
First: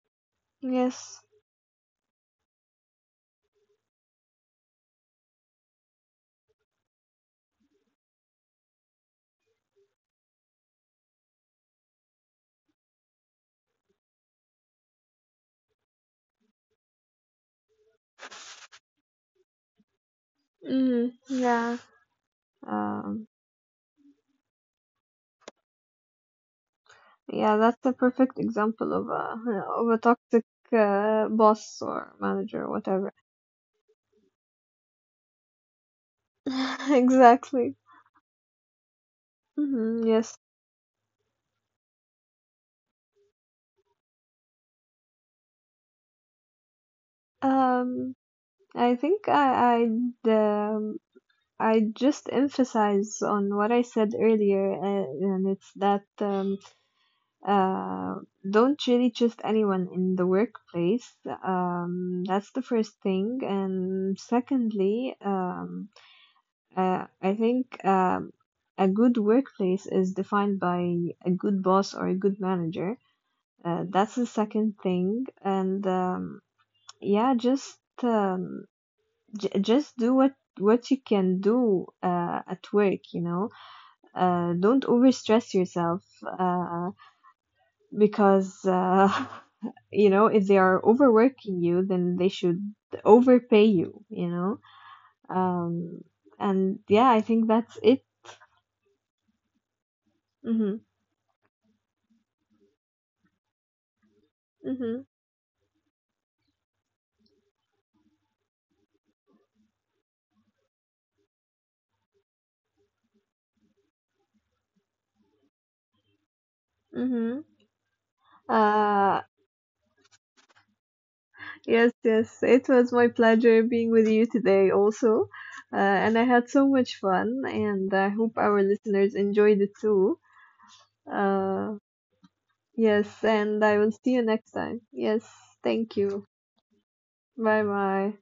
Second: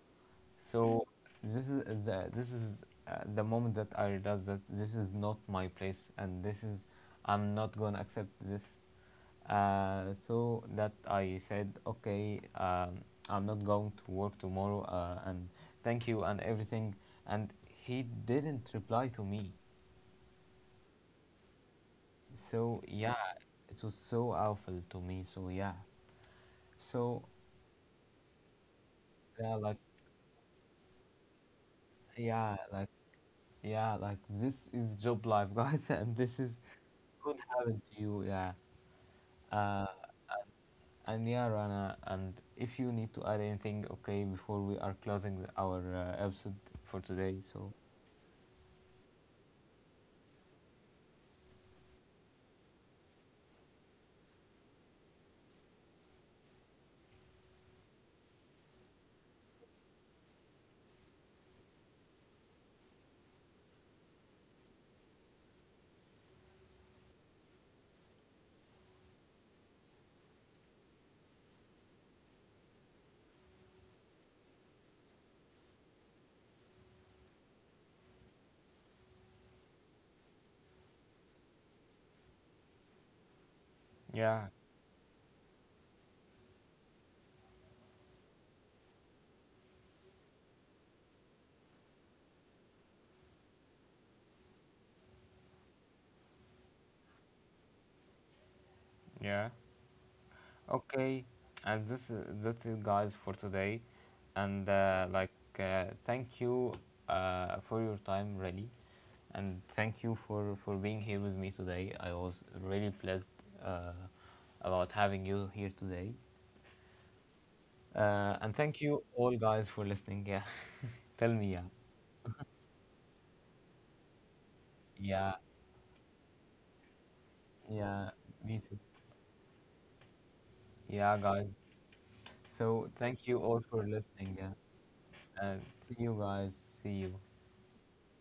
S1: So
S2: Yes.
S1: this is the, this is the moment that I realized that this is not my place, and this is, I'm not gonna accept this. So that I said, "Okay, I'm not going to work tomorrow, and thank you, and everything." And he didn't reply to me.
S2: Mhm. Yeah.
S1: So yeah,
S2: Um.
S1: it was so awful to me. So yeah, so
S2: Yeah. That's a perfect example
S1: yeah, like,
S2: of a toxic boss or
S1: yeah,
S2: manager, or
S1: like,
S2: whatever.
S1: yeah, like, this is job life, guys, and this is, good
S2: exactly.
S1: having to you, yeah. Uh,
S2: Mhm. Yes.
S1: and yeah, Rana, and if you need to add anything, okay, before we are closing our episode for today, so
S2: Um. I think I'd I just emphasize on what I said earlier, and it's that uh, don't really trust anyone in the workplace. That's the first thing, and secondly, I think a good workplace is defined by a good boss or a good manager. That's the second thing, and yeah, just um, just do what you can do at work. You know,
S1: yeah.
S2: don't overstress yourself uh, because you know if they are overworking you, then they should overpay you, you know, um and yeah, I think that's it.
S1: Yeah,
S2: Mhm.
S1: okay, and this is, that's it, guys, for today, and
S2: Mhm.
S1: like, thank you for your time, really, and thank you for being here with me today. I was really pleased uh, about having you here today.
S2: Mhm.
S1: And thank you
S2: Uh,
S1: all, guys, for listening. Yeah, tell me. Yeah,
S2: yes, yes, it was my pleasure being with you today also,
S1: yeah,
S2: and I had so much fun, and I
S1: yeah.
S2: hope
S1: Me
S2: our
S1: too.
S2: listeners enjoyed it too.
S1: Yeah, guys.
S2: uh
S1: So
S2: yes,
S1: thank you all
S2: and I
S1: for
S2: will see you
S1: listening.
S2: next
S1: Yeah,
S2: time. Yes,
S1: and
S2: thank
S1: see you,
S2: you.
S1: guys. See you.
S2: Bye-bye.